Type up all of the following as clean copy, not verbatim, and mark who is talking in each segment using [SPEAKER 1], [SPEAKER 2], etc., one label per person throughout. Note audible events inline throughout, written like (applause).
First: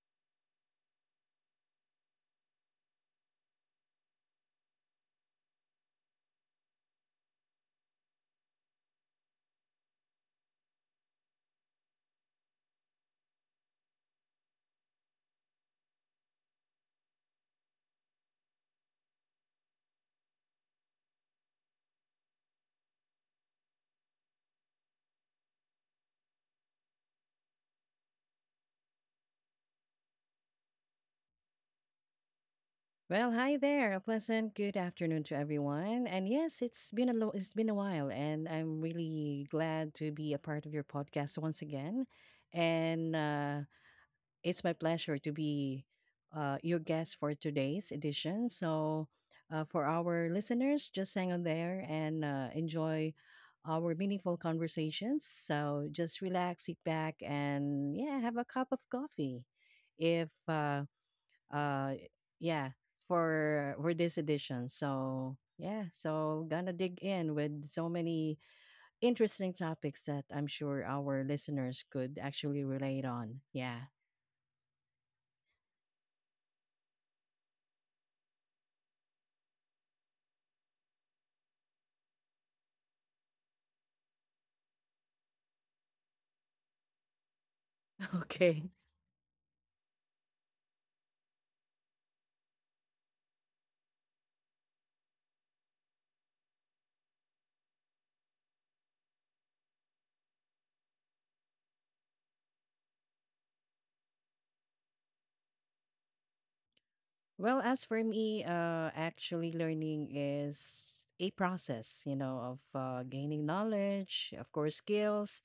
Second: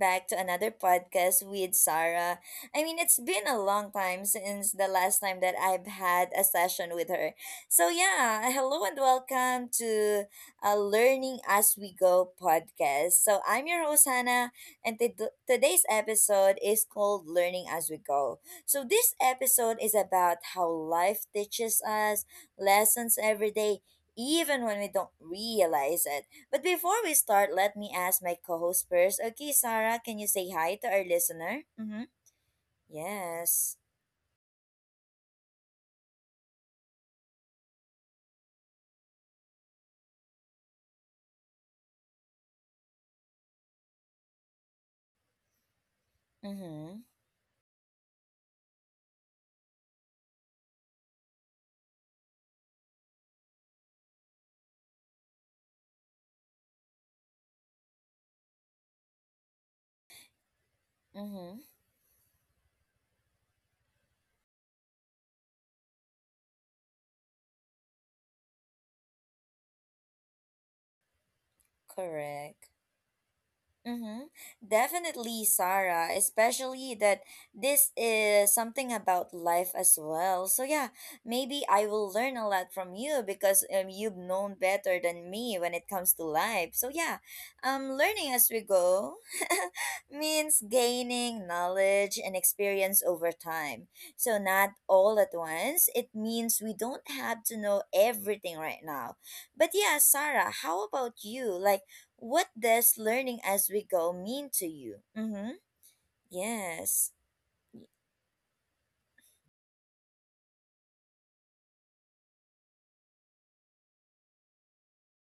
[SPEAKER 1] back to another podcast with Sarah. I mean, it's been a long time since the last time that I've had a session with her. So, yeah, hello and welcome to a Learning As We Go podcast. So, I'm your host, Hannah, and today's episode is called Learning As We Go. So, this episode is about how life teaches us lessons every day, even when we don't realize it. But before we start, let me ask my co host first. Okay, Sarah, can you say hi to our listener? Mm hmm.
[SPEAKER 2] Well, hi
[SPEAKER 1] Yes.
[SPEAKER 2] there. A pleasant good afternoon to everyone. And yes, it's been a while, and I'm really glad to be a part of your podcast once again. And it's my pleasure to be
[SPEAKER 1] Mm
[SPEAKER 2] your
[SPEAKER 1] hmm.
[SPEAKER 2] guest for today's edition. So, for our listeners, just hang on there and enjoy our meaningful conversations. So, just relax, sit back, and yeah, have a cup of coffee. If
[SPEAKER 1] Mm hmm.
[SPEAKER 2] uh yeah for this edition, so yeah, so gonna dig in with so many interesting topics that I'm sure our listeners could actually
[SPEAKER 1] Correct.
[SPEAKER 2] relate on, yeah.
[SPEAKER 1] Mm-hmm. Definitely, Sarah, especially that this is something about life as well. So, yeah, maybe I will learn a lot from you because you've known better than me when it comes to life. So, yeah,
[SPEAKER 2] (laughs)
[SPEAKER 1] learning as we
[SPEAKER 2] Okay.
[SPEAKER 1] go (laughs) means gaining knowledge and experience over time. So, not all at once. It means we don't have to know everything right now. But, yeah, Sarah, how about you? Like, what does learning as we go mean to you? Mm-hmm. Yes.
[SPEAKER 2] Well, as for me, actually learning is a process, you know, of gaining knowledge, of course, skills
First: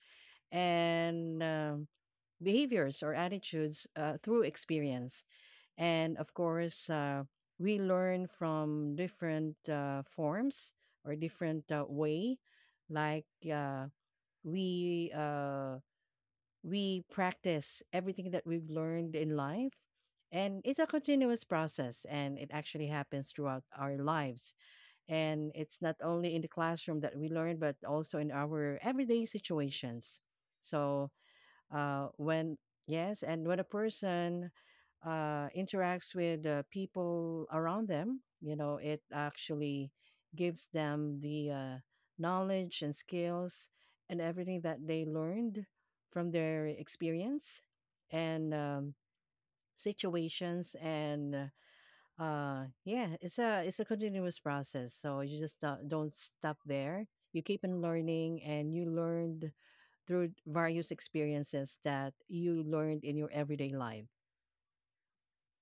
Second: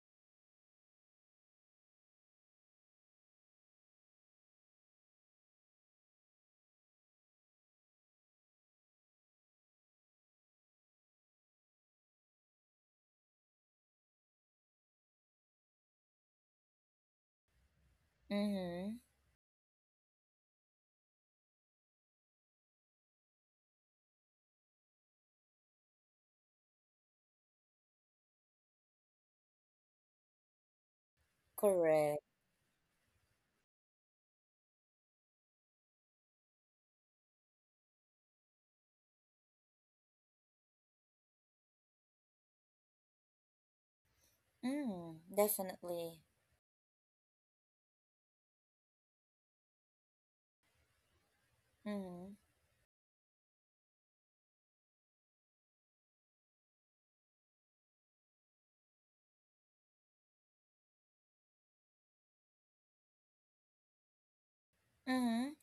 [SPEAKER 2] and behaviors or attitudes through experience. And of course, we learn from different forms or different way. Like uh, we uh, we practice everything that we've
[SPEAKER 1] Mm-hmm.
[SPEAKER 2] learned in life, and it's a continuous process. And it actually happens throughout our lives. And it's not only in the classroom that we learn, but also in our everyday situations. So
[SPEAKER 1] Correct.
[SPEAKER 2] when Yes, and when a person interacts with people around them, you know, it actually gives them the knowledge and skills and everything that they
[SPEAKER 1] Mm,
[SPEAKER 2] learned
[SPEAKER 1] definitely.
[SPEAKER 2] from their experience and situations and
[SPEAKER 1] Mm-hmm.
[SPEAKER 2] yeah, it's a continuous process, so you just don't stop there. You keep on learning and you learned through various experiences that you learned in your everyday life.
[SPEAKER 1] Mm-hmm.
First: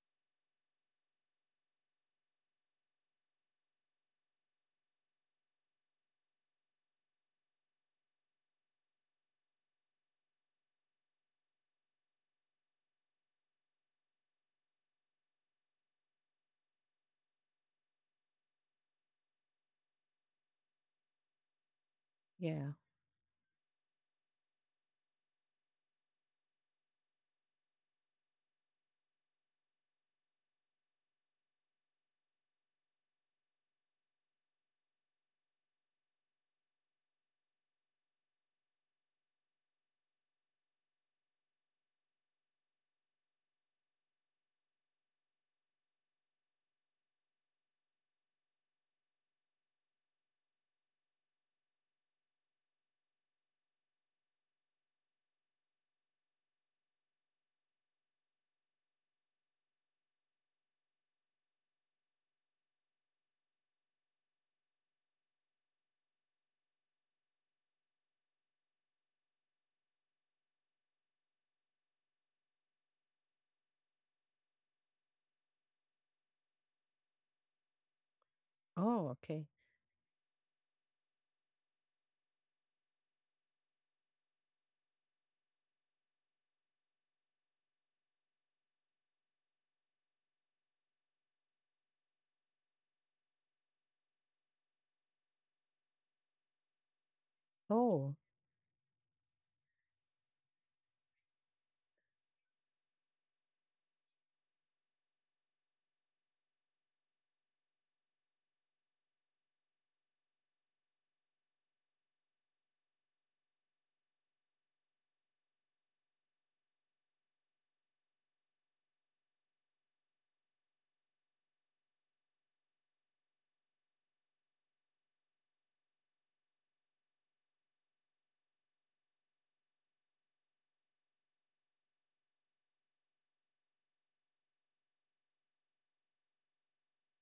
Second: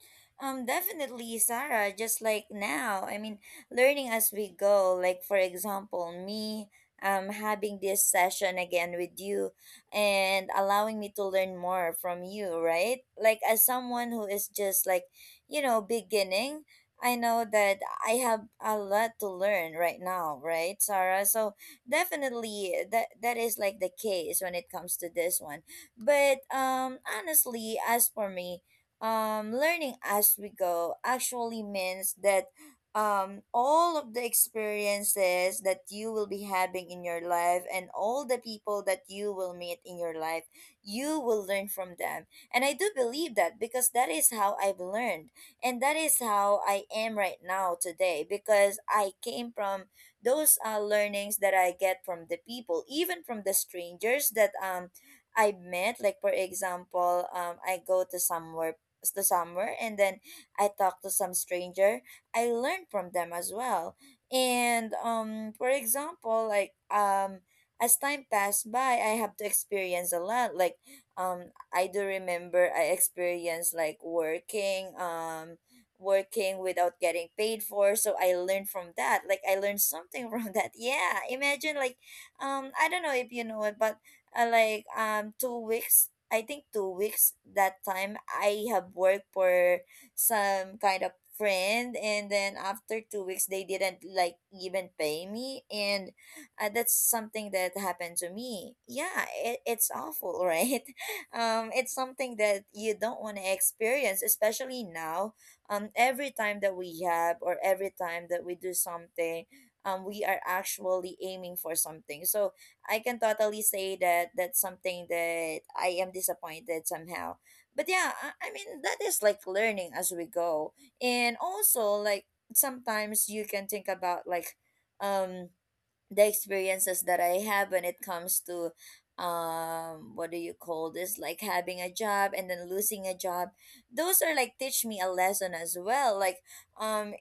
[SPEAKER 1] Definitely, Sarah, just like now. I mean, learning as we go. Like, for example, me having this session again with you and allowing me to learn more from you, right? Like, as someone who is just like, you know, beginning, I know that I have a lot to learn right now, right, Sarah? So,
[SPEAKER 2] Yeah.
[SPEAKER 1] definitely, that is like the case when it comes to this one. But honestly, as for me, learning as we go actually means that all of the experiences that you will be having in your life and all the people that you will meet in your life, you will learn from them. And I do believe that because that is how I've learned. And that is how I am right now today because I came from those learnings that I get from the people, even from the strangers that I met. Like, for example, I go to somewhere the summer, and then I talked to some stranger. I learned from them as well. And for example, like as time passed by, I have to experience a lot. Like I do remember I experienced like working working without getting paid for, so I learned from
[SPEAKER 2] Oh,
[SPEAKER 1] that. Like,
[SPEAKER 2] okay.
[SPEAKER 1] I learned something (laughs) from that. Yeah, imagine, like, I don't know if you know it, but like, 2 weeks, I think 2 weeks that time I have worked for some kind of friend, and then after 2 weeks they didn't like even pay me. And that's something that happened
[SPEAKER 2] Oh,
[SPEAKER 1] to me. Yeah, it's awful, (laughs) right? It's something that you don't want to experience, especially now. Every time that we have, or every time that we do something, we are actually aiming for something. So I can totally say that that's something that I am disappointed somehow. But yeah, I mean, that is like learning as we go. And also, like, sometimes you can think about, like, um the experiences that I have when it comes to what do you call this, like having a job and then losing a job. Those are like teach me a lesson as well. Like, um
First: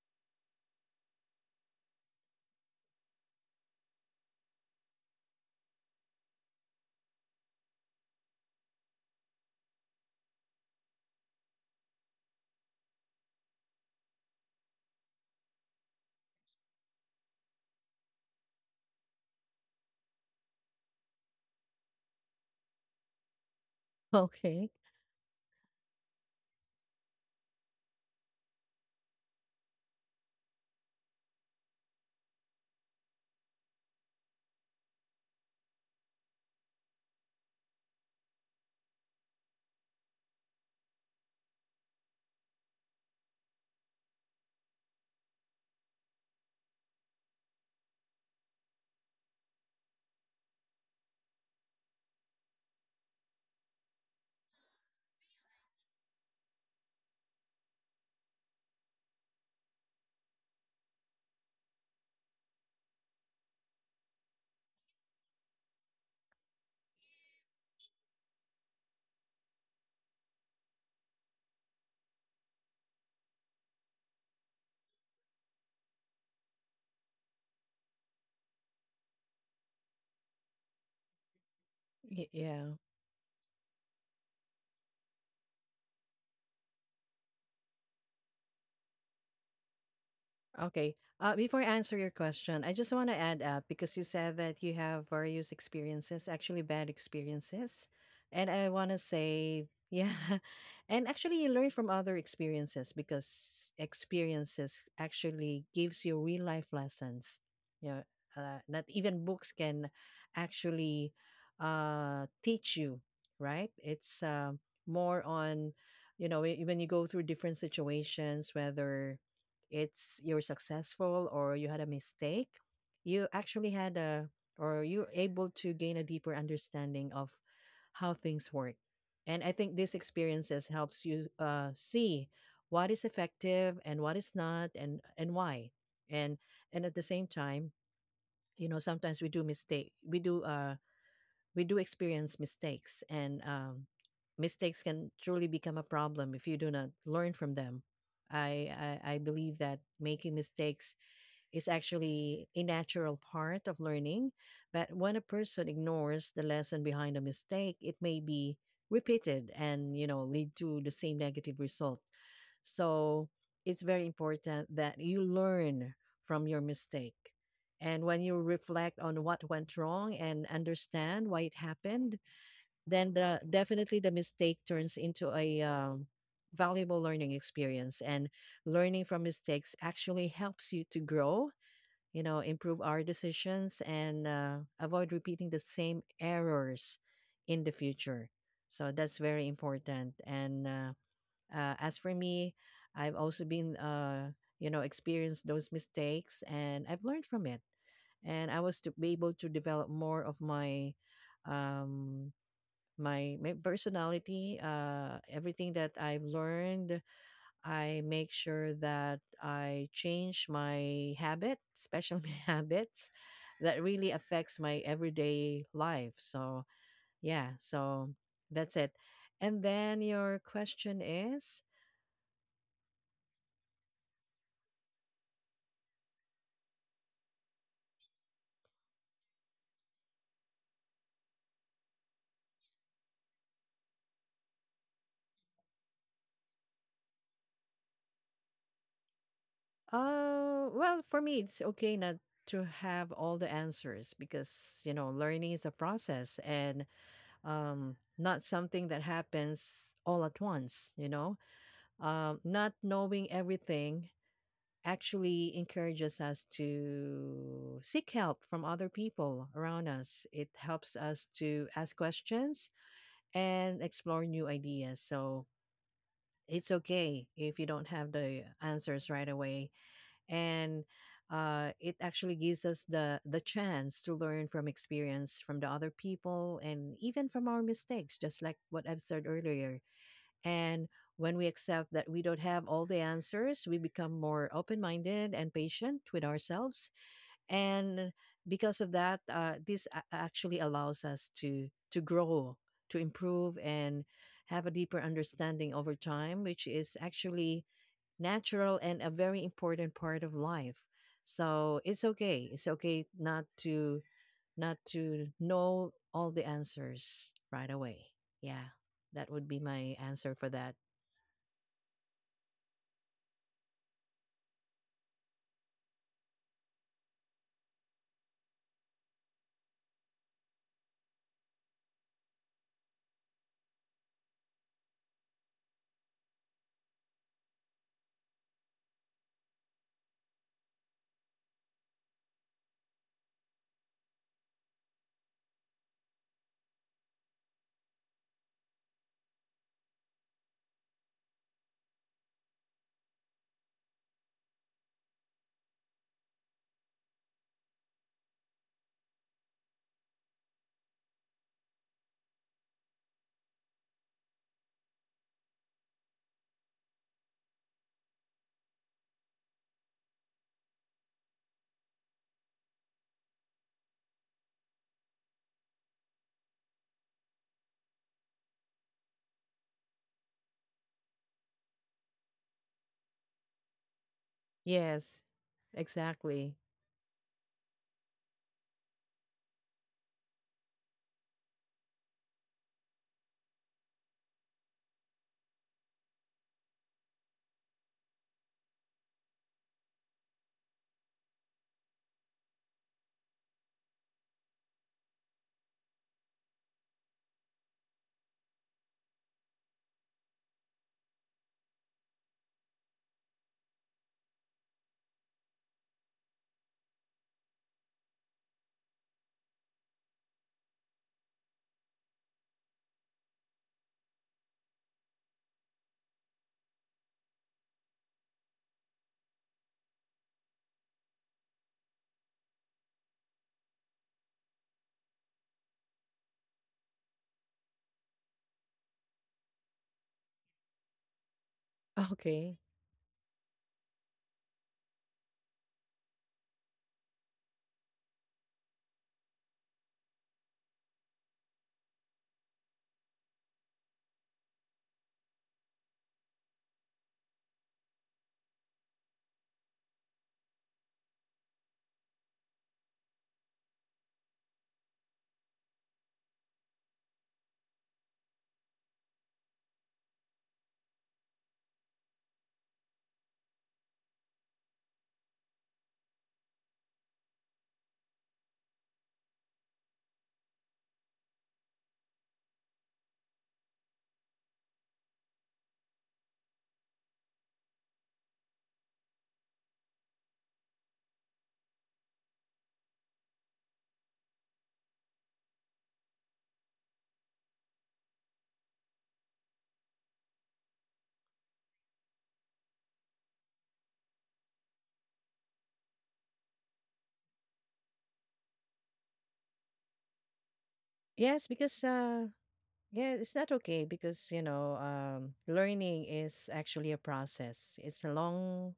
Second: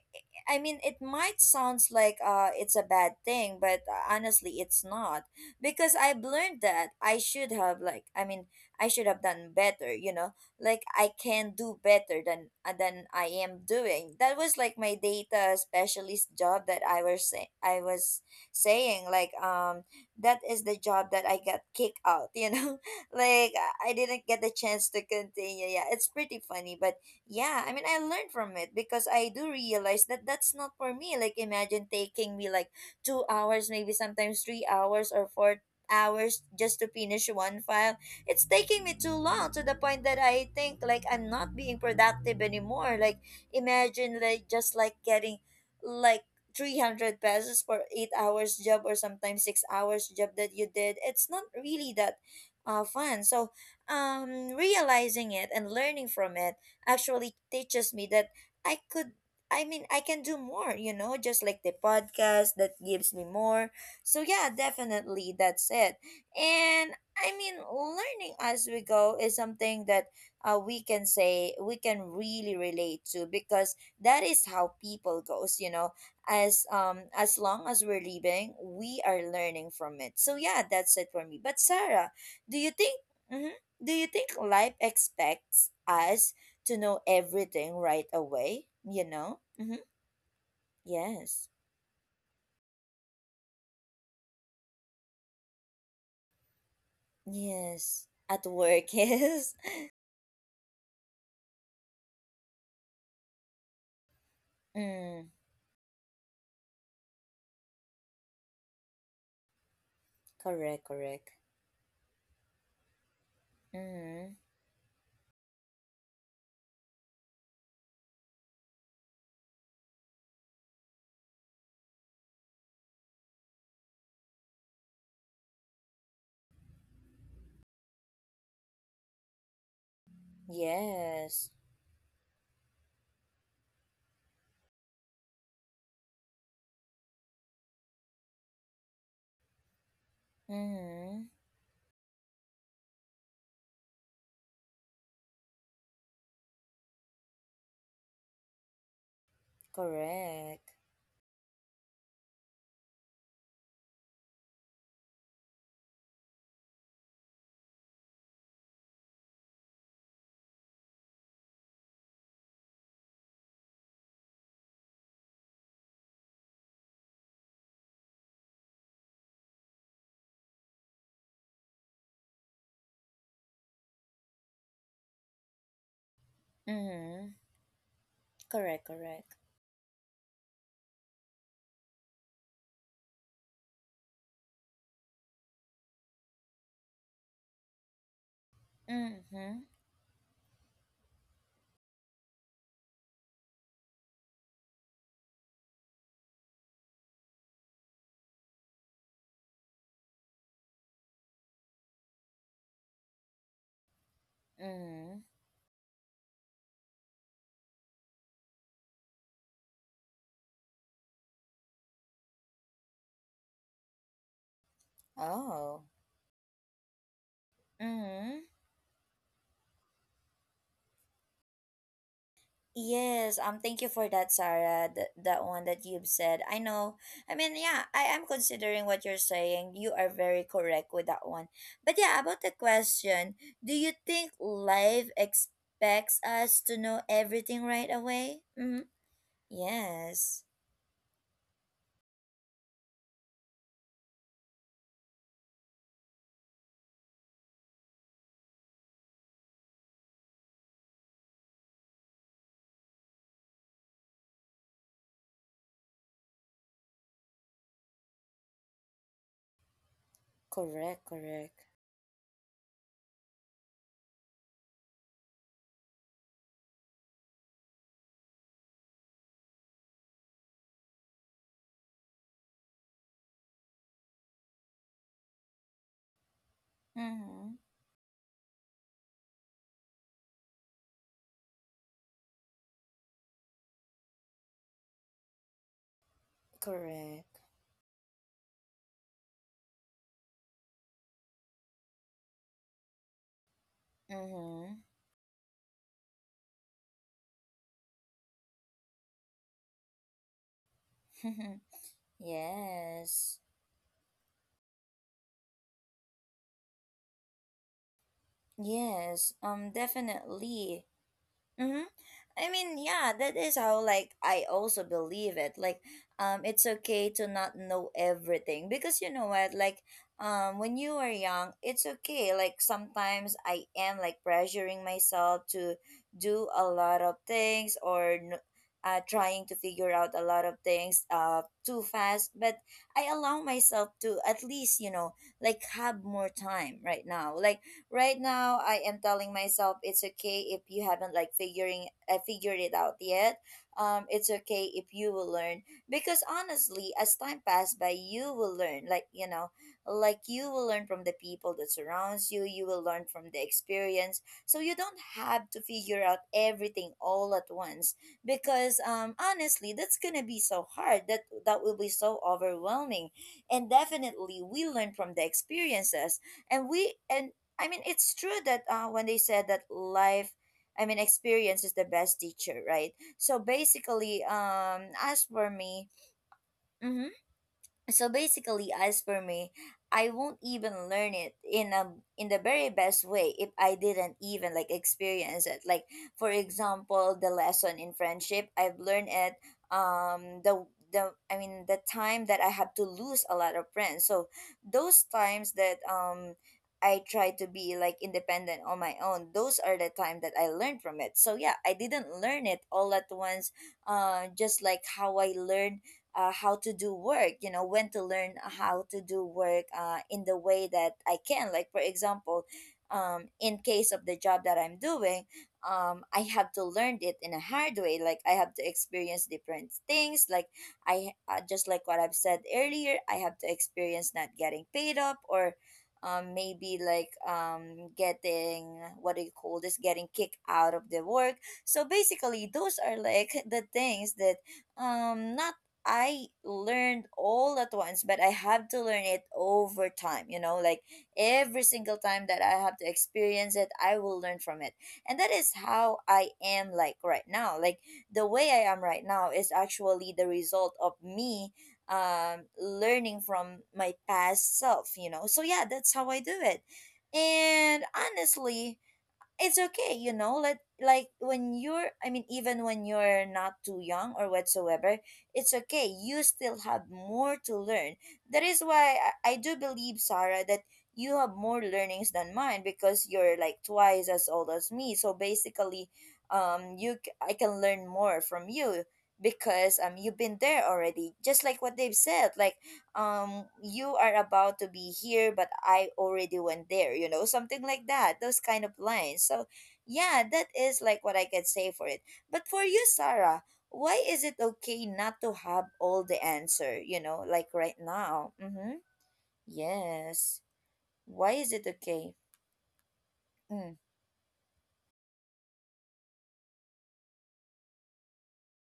[SPEAKER 1] I mean, it might sounds like it's a bad thing, but honestly, it's not, because I've learned that I should have, like, I mean, I should have done better. You know, like, I can do better than I am doing. That was like my data specialist job that I was say I was saying, like, that is the job that I got kicked out. You know, (laughs) like, I
[SPEAKER 2] (laughs)
[SPEAKER 1] didn't get the
[SPEAKER 2] okay.
[SPEAKER 1] chance to continue. Yeah, it's pretty funny, but yeah, I mean, I learned from it because I do realize that that's not for me. Like, imagine taking me like 2 hours, maybe sometimes 3 hours or 4 hours just to finish one file. It's taking me too long to the point that I think like I'm not being productive anymore. Like, imagine like just like getting like 300 pesos for 8 hours job, or sometimes 6 hours job that you did. It's not really that fun. So, realizing it and learning from it actually teaches me that I could, I mean, I can do more, you know, just like the podcast that gives me more. So yeah, definitely that's it. And I mean, learning as we go is something that we can say we can really relate to, because that is how people goes, you know. As long as we're living, we are learning from it. So yeah, that's it for me. But Sarah,
[SPEAKER 2] Y-
[SPEAKER 1] do you
[SPEAKER 2] yeah.
[SPEAKER 1] think mhm, do you think life expects us to know everything right away, you know? Mm-hmm.
[SPEAKER 2] Okay.
[SPEAKER 1] Yes.
[SPEAKER 2] Before I answer your question, I just want to add up because you said that you have various experiences, actually bad experiences.
[SPEAKER 1] Yes. At
[SPEAKER 2] And I
[SPEAKER 1] work, (laughs)
[SPEAKER 2] want to
[SPEAKER 1] yes.
[SPEAKER 2] say, yeah. (laughs) And actually, you learn from other experiences because experiences
[SPEAKER 1] Mm.
[SPEAKER 2] actually gives you real life lessons. Yeah. Not even books can
[SPEAKER 1] Correct,
[SPEAKER 2] actually
[SPEAKER 1] correct.
[SPEAKER 2] teach you, right? It's
[SPEAKER 1] Mm.
[SPEAKER 2] more on, you know, when you go through different situations, whether it's you're successful or you had a mistake, you actually had a or you're able to gain a deeper understanding of how things work. And I think these experiences helps you
[SPEAKER 1] Yes.
[SPEAKER 2] see what is effective and what is not, and why. And and at the same time, you know, sometimes we do mistake. We do uh
[SPEAKER 1] Mm.
[SPEAKER 2] we do experience mistakes, and mistakes can truly become a problem if you do not learn from them. I, I believe that making
[SPEAKER 1] Correct.
[SPEAKER 2] mistakes is actually a natural part of learning, but when a person ignores the lesson behind a mistake, it may be repeated and, you know, lead to the same negative result. So it's very important that you learn from your mistake. And when you reflect on what went wrong and understand why it happened, then definitely the mistake turns into a valuable
[SPEAKER 1] Mm.
[SPEAKER 2] learning experience. And
[SPEAKER 1] Correct,
[SPEAKER 2] learning from
[SPEAKER 1] correct.
[SPEAKER 2] mistakes actually helps you to grow, you know, improve our decisions and avoid repeating the same errors in the future. So that's very
[SPEAKER 1] Mm-hmm.
[SPEAKER 2] important. And As for me, I've also been, you know, experienced those mistakes and I've learned from it. And I was to be able to develop more of um, my personality,
[SPEAKER 1] Mm.
[SPEAKER 2] everything that I've learned. I make sure that I change my habit, especially (laughs) my habits that really affects my everyday
[SPEAKER 1] Oh.
[SPEAKER 2] life. So, yeah, so
[SPEAKER 1] Mm.
[SPEAKER 2] that's it. And then your question is,
[SPEAKER 1] Yes, thank you for that, Sarah. That one that you've said. I know. I mean, yeah, I am considering what you're saying. You are very correct with that one. But yeah, about the question, do you think life expects us to know everything right away? Mm-hmm. Yes.
[SPEAKER 2] well, for me, it's okay not to have all the answers because, you know, learning is a process and not something that happens all at once, you know? Not knowing everything actually encourages us to seek help from other people around us. It helps
[SPEAKER 1] Correct.
[SPEAKER 2] us
[SPEAKER 1] Correct.
[SPEAKER 2] to ask questions and explore new ideas. So it's okay if you don't have the answers right away. And it actually gives us the chance to learn from experience from the other people and even from
[SPEAKER 1] Mm-hmm.
[SPEAKER 2] our mistakes, just like what I've said earlier. And when we accept that we don't have all the answers, we become more open minded and patient with ourselves.
[SPEAKER 1] Correct.
[SPEAKER 2] And because of that, this actually allows us to grow, to improve, and have a
[SPEAKER 1] Mm-hmm.
[SPEAKER 2] deeper understanding over time, which is actually natural and a very important part of life.
[SPEAKER 1] (laughs)
[SPEAKER 2] So it's okay. It's okay
[SPEAKER 1] yes.
[SPEAKER 2] not to not to know all the answers right away. Yeah, that
[SPEAKER 1] Yes.
[SPEAKER 2] would be my answer for that.
[SPEAKER 1] Definitely. Mm-hmm. I mean, yeah, that is how like I also believe it. Like, it's okay to not know everything, because you know what, like, when you are young, it's okay. Like sometimes I am like pressuring myself to do a lot of things or trying to figure out a lot of things too fast. But I allow myself to at least, you know, like, have more time right now. Like, right now I am telling myself it's okay if you haven't like figuring figured it out yet. It's okay if you will learn, because honestly, as time passes by, you will learn. Like, you know, like, you will learn from the people that surrounds you. You will learn from the experience, so you don't have to figure out everything all at once. Because honestly, that's gonna be so hard. That will be so overwhelming, and definitely we learn from the experiences, and I mean, it's true that when they said that life, I mean, experience is the best teacher, right? So basically,
[SPEAKER 2] Yes,
[SPEAKER 1] as for me,
[SPEAKER 2] exactly.
[SPEAKER 1] mhm, so basically as for me, I won't even learn it in a, in the very best way if I didn't even like experience it. Like, for example, the lesson in friendship, I've learned it, um the the I mean the time that I have to lose a lot of friends. So those times that I try to be like independent on my own, those are the time that I learned from it. So yeah, I didn't learn it all at once, just like how I learned, how to do work, you know, when to learn how to do work in the way that I can. Like, for example, in case of the job that I'm doing, I have to learn it in a hard way. Like, I have to experience different things. Like, I just like what I've said earlier, I have to experience not getting paid up, or maybe like getting, what do you call this, getting kicked out of the work. So basically
[SPEAKER 2] Okay.
[SPEAKER 1] those are like (laughs) the things that not, I learned all at once, but I have to learn it over time, you know. Like, every single time that I have to experience it, I will learn from it. And that is how I am like right now. Like, the way I am right now is actually the result of me learning from my past self, you know. So yeah, that's how I do it. And honestly, it's okay, you know, like when you're, I mean even when you're not too young or whatsoever, it's okay, you still have more to learn. That is why I do believe, Sarah, that you have more learnings than mine, because you're like twice as old as me. So basically I can learn more from you, because you've been there already. Just like what they've said, like, you are about to be here, but I already went there, you know, something like that, those kind of lines. So yeah, that is like what I can say for it. But for you, Sarah, why is it okay not to have all the answer, you know, like right now? Mm-hmm. Yes. Why
[SPEAKER 2] Yes,
[SPEAKER 1] is it
[SPEAKER 2] because
[SPEAKER 1] okay?
[SPEAKER 2] yeah, it's not
[SPEAKER 1] Mm,
[SPEAKER 2] okay because you know, learning is actually a process. It's a long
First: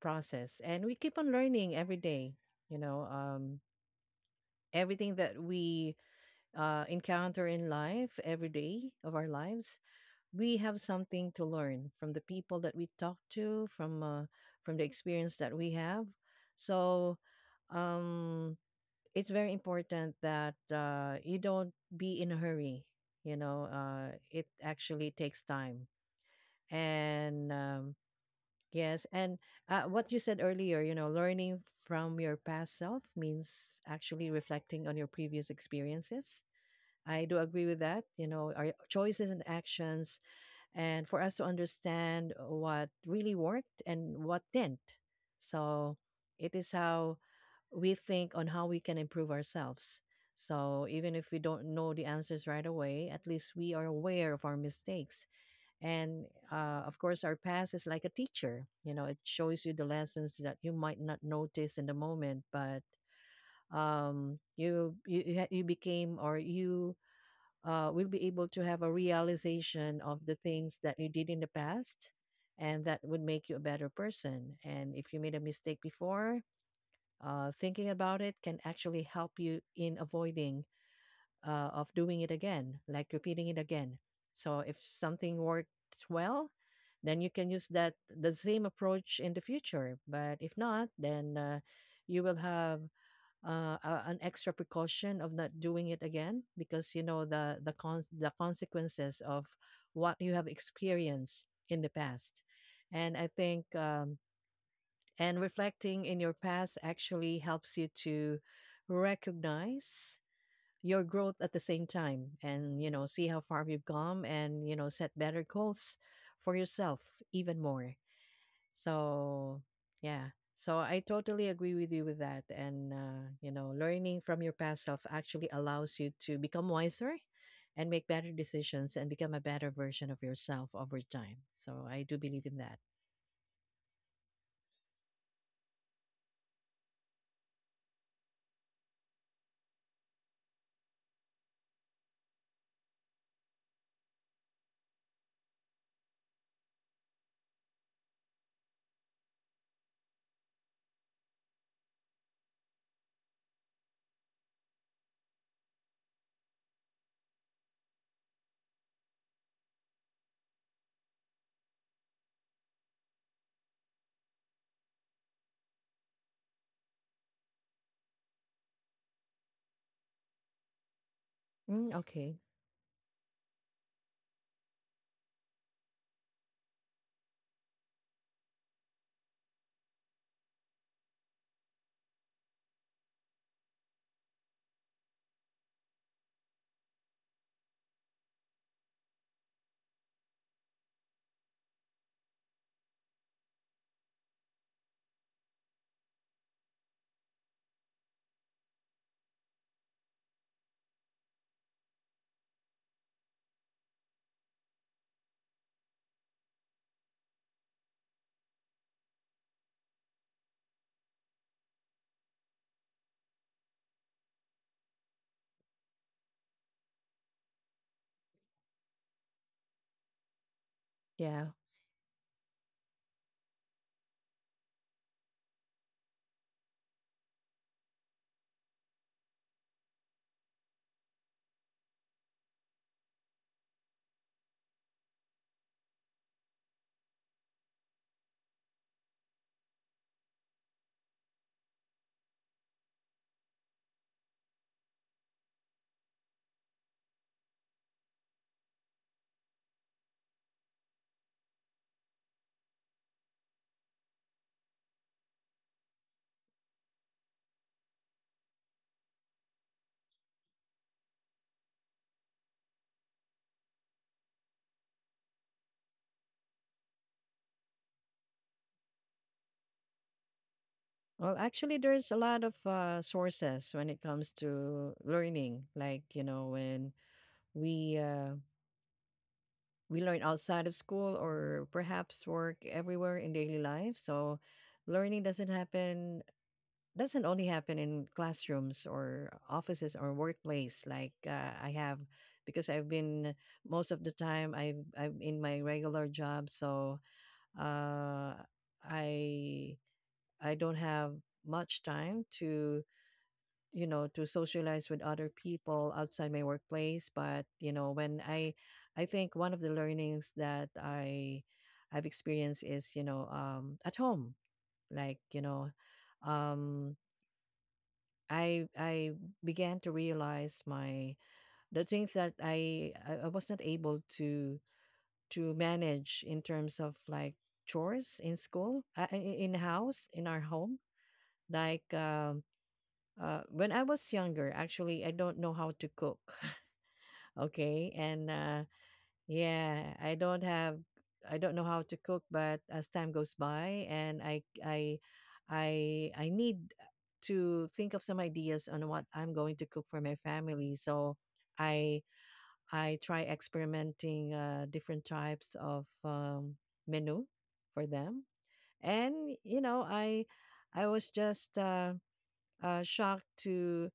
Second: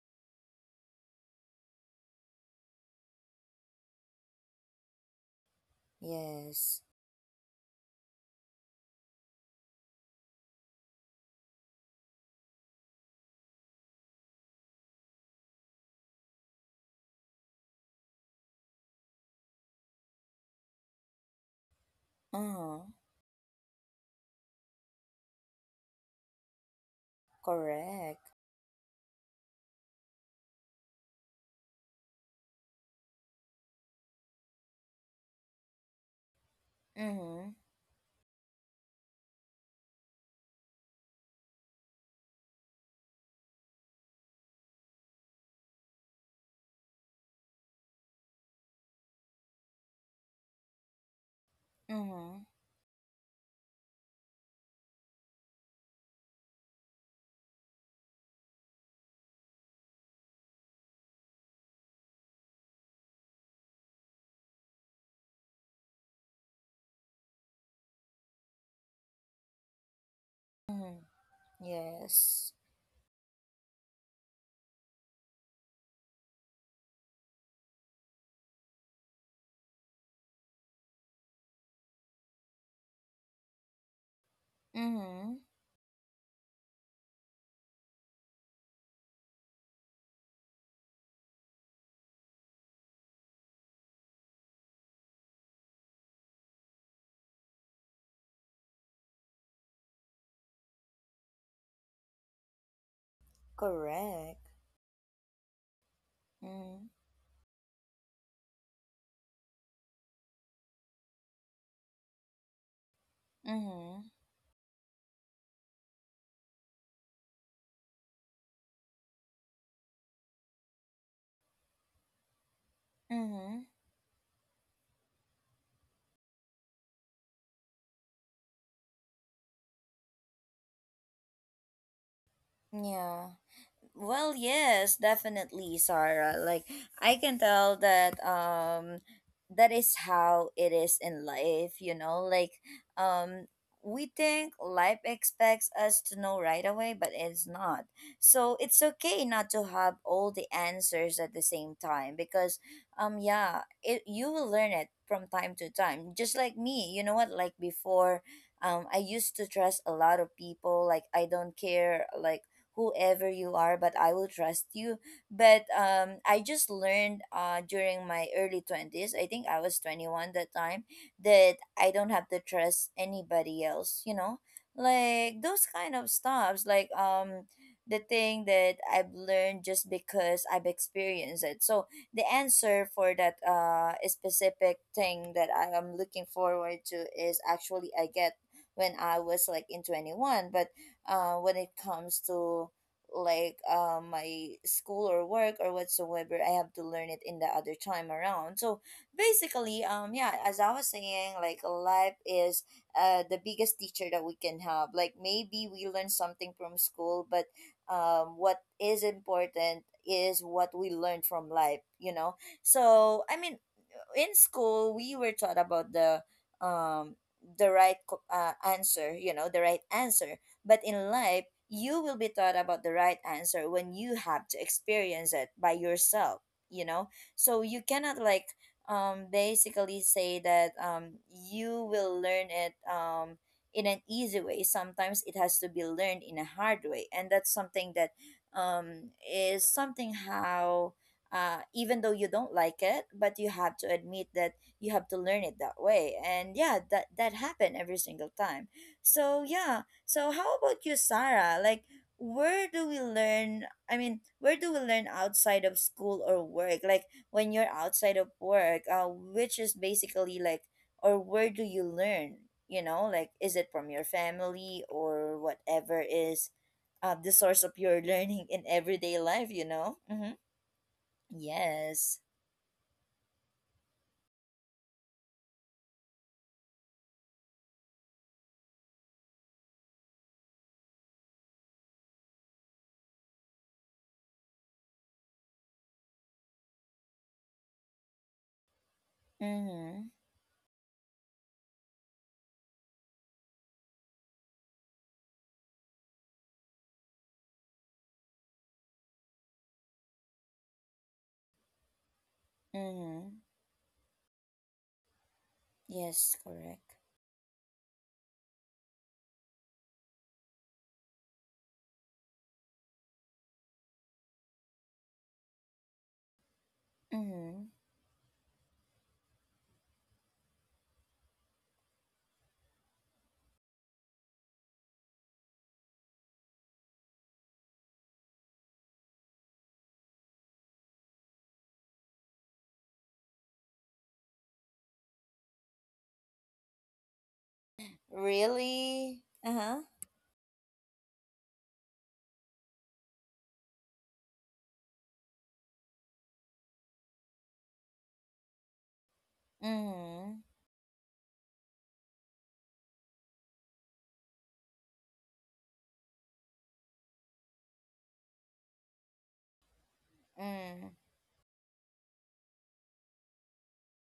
[SPEAKER 2] process and we keep on learning every day, you know, everything that we
[SPEAKER 1] yes.
[SPEAKER 2] encounter in life every day of our lives, we have something to learn from the people that we talk to, from the experience that we have. So um it's very important that you don't be in a hurry.
[SPEAKER 1] Uh-huh.
[SPEAKER 2] You know, it actually takes time. And
[SPEAKER 1] Correct.
[SPEAKER 2] Yes, and what you said earlier, you know, learning from your past self means actually reflecting on your previous experiences. I do
[SPEAKER 1] Mm-hmm.
[SPEAKER 2] agree with that. You know, our choices and actions, and for us to understand what really worked and what didn't. So it is how we think on how we can improve ourselves. So even if we don't know the
[SPEAKER 1] Mm-hmm.
[SPEAKER 2] answers right away, at least we are aware of our mistakes. And of course, our past is like a teacher. You know, it shows you the lessons that you might not notice in the moment, but you you became or you will be able to have a realization of the things that
[SPEAKER 1] Mm-hmm.
[SPEAKER 2] you did in the past,
[SPEAKER 1] Yes.
[SPEAKER 2] and that would make you a better person. And if you made a mistake before, thinking about it can actually help you in avoiding of doing it again, like repeating it again. So if
[SPEAKER 1] Mm-hmm.
[SPEAKER 2] something worked well, then you can use that the same approach in the future. But if not, then you will have an extra precaution of not doing it again because you know the consequences of what you have experienced in the past. And I think
[SPEAKER 1] Correct.
[SPEAKER 2] And reflecting in your past
[SPEAKER 1] Mm-hmm.
[SPEAKER 2] actually helps you to recognize your growth at the same time and, you know, see how far you've
[SPEAKER 1] Mm-hmm.
[SPEAKER 2] come and, you know, set better goals for yourself even more. So, yeah. So I totally agree with you with that. And, you
[SPEAKER 1] Mm-hmm.
[SPEAKER 2] know, learning from your past self actually allows you to become wiser and make better decisions and become a better version of yourself over time. So I do believe in that.
[SPEAKER 1] Yeah. Well, yes, definitely, Sarah. Like I can tell that that is how it is in life, you know? Like um we think life expects us to know right away, but it's not. So it's okay not to have all the answers at the same time because yeah, it you will learn it from time to time. Just like me, you know what? Like before, I used to trust a lot of people. Like I don't care. Like whoever you are, but I will trust you. But I just learned during my early 20s. I think I was 21 that time, that I
[SPEAKER 2] Mm,
[SPEAKER 1] don't have to
[SPEAKER 2] okay.
[SPEAKER 1] trust anybody else, you know? Like those kind of stuffs, like the thing that I've learned just because I've experienced it. So the answer for that specific thing that I am looking forward to is actually I get when I was like in 21. But when it comes to my school or work or whatsoever, I have to learn it in the other time around. So basically, yeah, as I was saying, like, life is the biggest teacher that we can have. Like, maybe we learn something from school, but what is important is what we learn from life, you know? So I mean, in school we were taught about um the right answer, you know, the right answer, but in life
[SPEAKER 2] Yeah.
[SPEAKER 1] you will be taught about the right answer when you have to experience it by yourself, you know? So you cannot basically say that you will learn it in an easy way. Sometimes it has to be learned in a hard way, and that's something that is something how even though you don't like it, but you have to admit that you have to learn it that way. And yeah, that happened every single time. So yeah. So how about you, Sarah? Like, where do we learn? I mean, where do we learn outside of school or work? Like, when you're outside of work, which is basically like, or where do you learn? You know, like, is it from your family or whatever is the source of your (laughs) learning in everyday life? You know. Mm-hmm.
[SPEAKER 2] Well, actually, there's a
[SPEAKER 1] Yes.
[SPEAKER 2] lot of sources when it comes to learning. Like you know, when we uh, we learn outside of school or perhaps work everywhere in daily life. So, learning doesn't happen doesn't only happen in classrooms or offices
[SPEAKER 1] Mm-hmm.
[SPEAKER 2] or workplace. I have, because I've been most of the time I'm in my regular job, so uh, I I don't have much time to
[SPEAKER 1] Mm-hmm.
[SPEAKER 2] you know to socialize with other people outside
[SPEAKER 1] Yes,
[SPEAKER 2] my
[SPEAKER 1] correct.
[SPEAKER 2] workplace, but you know when I think one of the learnings that I've experienced is you know at home, like you know, um
[SPEAKER 1] Mm-hmm.
[SPEAKER 2] i i began to realize my the things that I was not able to manage in terms of like chores in school in house in our home, like um when I was younger, actually, I don't know how to cook. Okay. And
[SPEAKER 1] Really? Uh-huh.
[SPEAKER 2] yeah, I don't have, I don't know how to cook, but as time goes by, and I need to think of some ideas on what I'm going to cook for my
[SPEAKER 1] Mm-hmm.
[SPEAKER 2] family. So I, I try experimenting different types of menu for them, and you know, I,
[SPEAKER 1] Mm.
[SPEAKER 2] I was just uh, uh, shocked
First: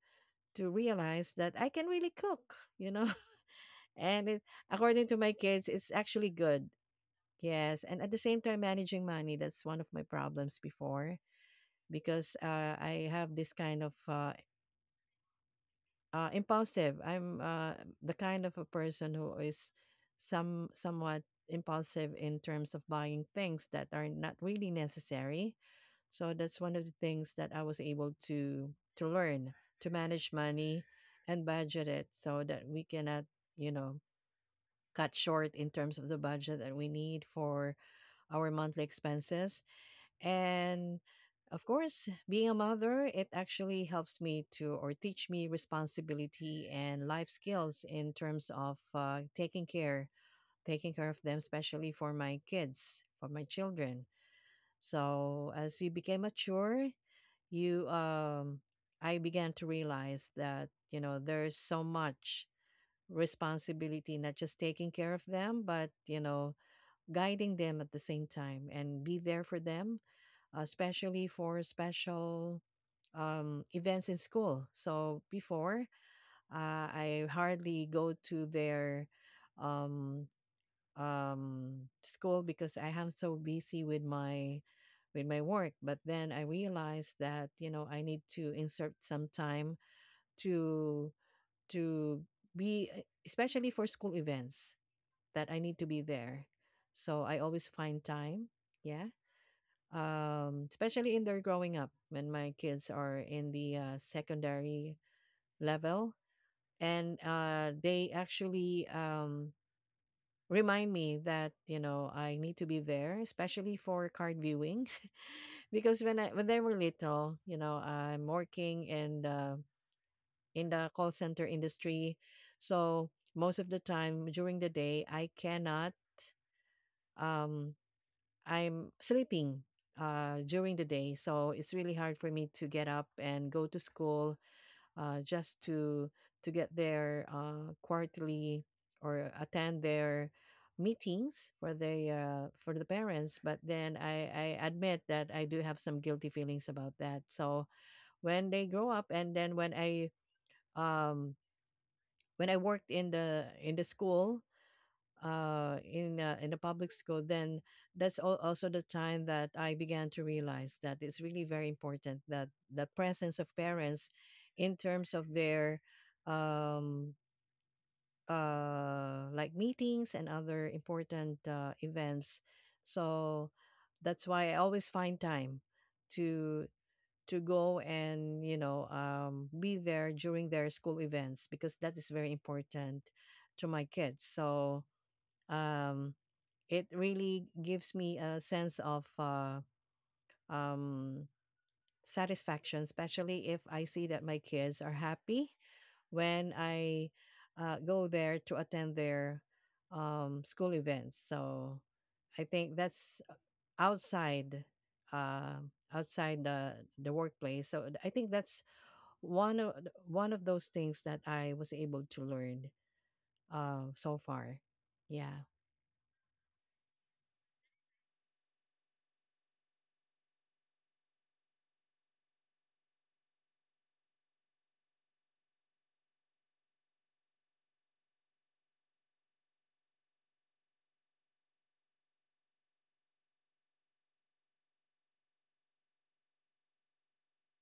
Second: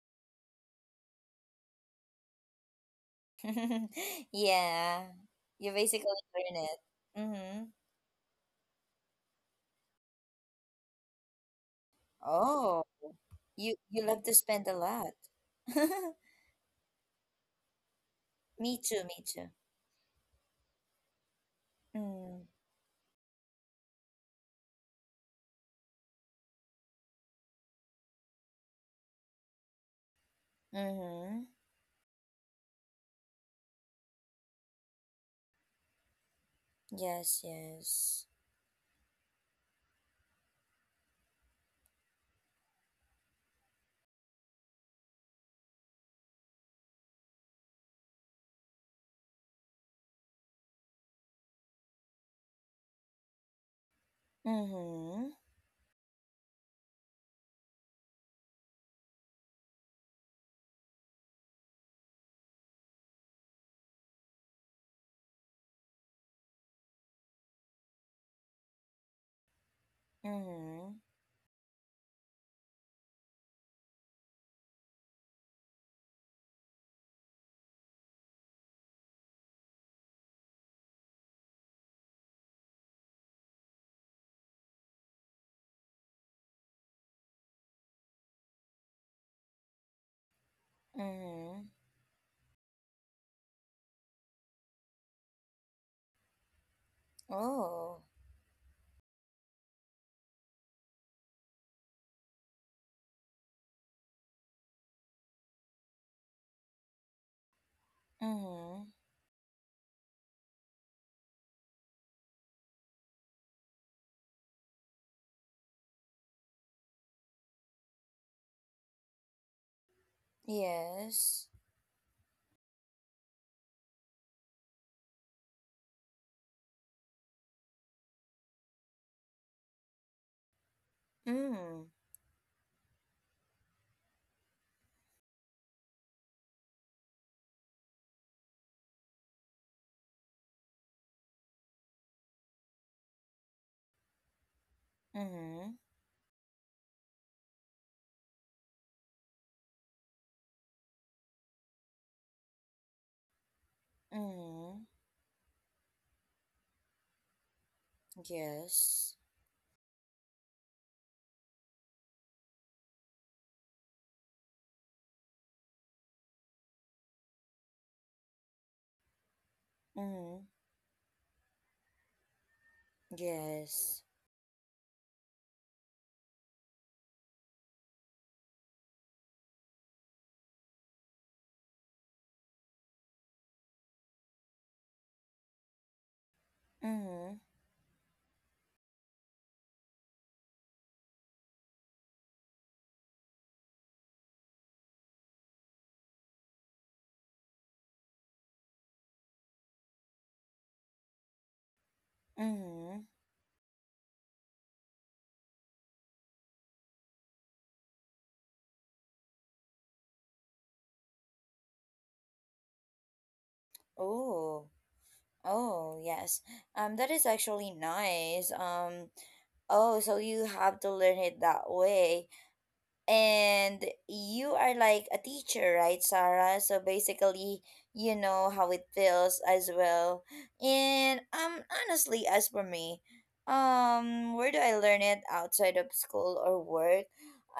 [SPEAKER 2] to realize that I can really cook. You know.
[SPEAKER 1] (laughs)
[SPEAKER 2] And it, according
[SPEAKER 1] Yeah.
[SPEAKER 2] to my kids,
[SPEAKER 1] You
[SPEAKER 2] it's
[SPEAKER 1] basically
[SPEAKER 2] actually
[SPEAKER 1] earn
[SPEAKER 2] good.
[SPEAKER 1] it. Mm-hmm.
[SPEAKER 2] Yes. And at the same time, managing money, that's one of my problems before because
[SPEAKER 1] Oh,
[SPEAKER 2] I have this
[SPEAKER 1] you
[SPEAKER 2] kind of
[SPEAKER 1] you love to spend a lot. (laughs)
[SPEAKER 2] impulsive. I'm the kind of a
[SPEAKER 1] Me too,
[SPEAKER 2] person
[SPEAKER 1] me
[SPEAKER 2] who
[SPEAKER 1] too.
[SPEAKER 2] is somewhat impulsive in
[SPEAKER 1] Mm.
[SPEAKER 2] terms of buying things that are not really necessary. So that's one of the things that I was able to learn to manage money
[SPEAKER 1] Mm-hmm.
[SPEAKER 2] and budget it so that we cannot, you know, cut short in terms of the budget that we need
[SPEAKER 1] Yes,
[SPEAKER 2] for
[SPEAKER 1] yes.
[SPEAKER 2] our monthly expenses. And of course, being a mother, it actually helps me to or teach me responsibility and life skills in terms of taking care of them, especially for my kids, for my children.
[SPEAKER 1] Mm-hmm.
[SPEAKER 2] So as you became mature, you I began to realize that you know there's so much responsibility, not just taking care of them, but you know guiding them at the same time and be there for them,
[SPEAKER 1] Mm-hmm.
[SPEAKER 2] especially for special events in school. So before, I hardly go to their um, school because I am so busy with my work. But then I realized that you know I need to insert some time to
[SPEAKER 1] Mm-hmm.
[SPEAKER 2] to be especially for school events that I need to be there. So I always find
[SPEAKER 1] Oh.
[SPEAKER 2] time. Yeah. Especially in their growing up when my kids are in the secondary level. And they actually
[SPEAKER 1] Mm-hmm.
[SPEAKER 2] remind me that, you know, I need to be there, especially for card viewing. (laughs) Because when they were little, you know, I'm working and in the call center
[SPEAKER 1] Yes.
[SPEAKER 2] industry. So most of the time during the day, I cannot um I'm sleeping during the day, so it's
[SPEAKER 1] Mm.
[SPEAKER 2] really hard for me to get up and go to school just to get their quarterly or attend their meetings for the parents. But then I admit that I do
[SPEAKER 1] Mm-hmm.
[SPEAKER 2] have some guilty feelings about that. So when they grow up, and then um, when I worked in the school
[SPEAKER 1] Mm-hmm.
[SPEAKER 2] in a public school, then that's also the
[SPEAKER 1] Yes.
[SPEAKER 2] time that I began to realize that it's really very important that the presence of parents, in terms of their um, like meetings and
[SPEAKER 1] Mm.
[SPEAKER 2] other important events. So
[SPEAKER 1] Yes.
[SPEAKER 2] that's why I always find time to to go and you know be there during their school events because that is very important to my kids. So um, it
[SPEAKER 1] Mm.
[SPEAKER 2] really gives me a sense of um, satisfaction, especially if I see that my kids are happy when I go there to attend their school events. So I think
[SPEAKER 1] Mm.
[SPEAKER 2] that's outside uh, outside the workplace. So I think that's one of one of those things that I was able to learn so far.
[SPEAKER 1] Oh.
[SPEAKER 2] Yeah.
[SPEAKER 1] Oh, yes. That is actually nice. Oh, so you have to learn it that way. And you are like a teacher, right, Sarah? So basically, you know how it feels as well. And honestly, as for me, where do I learn it outside of school or work?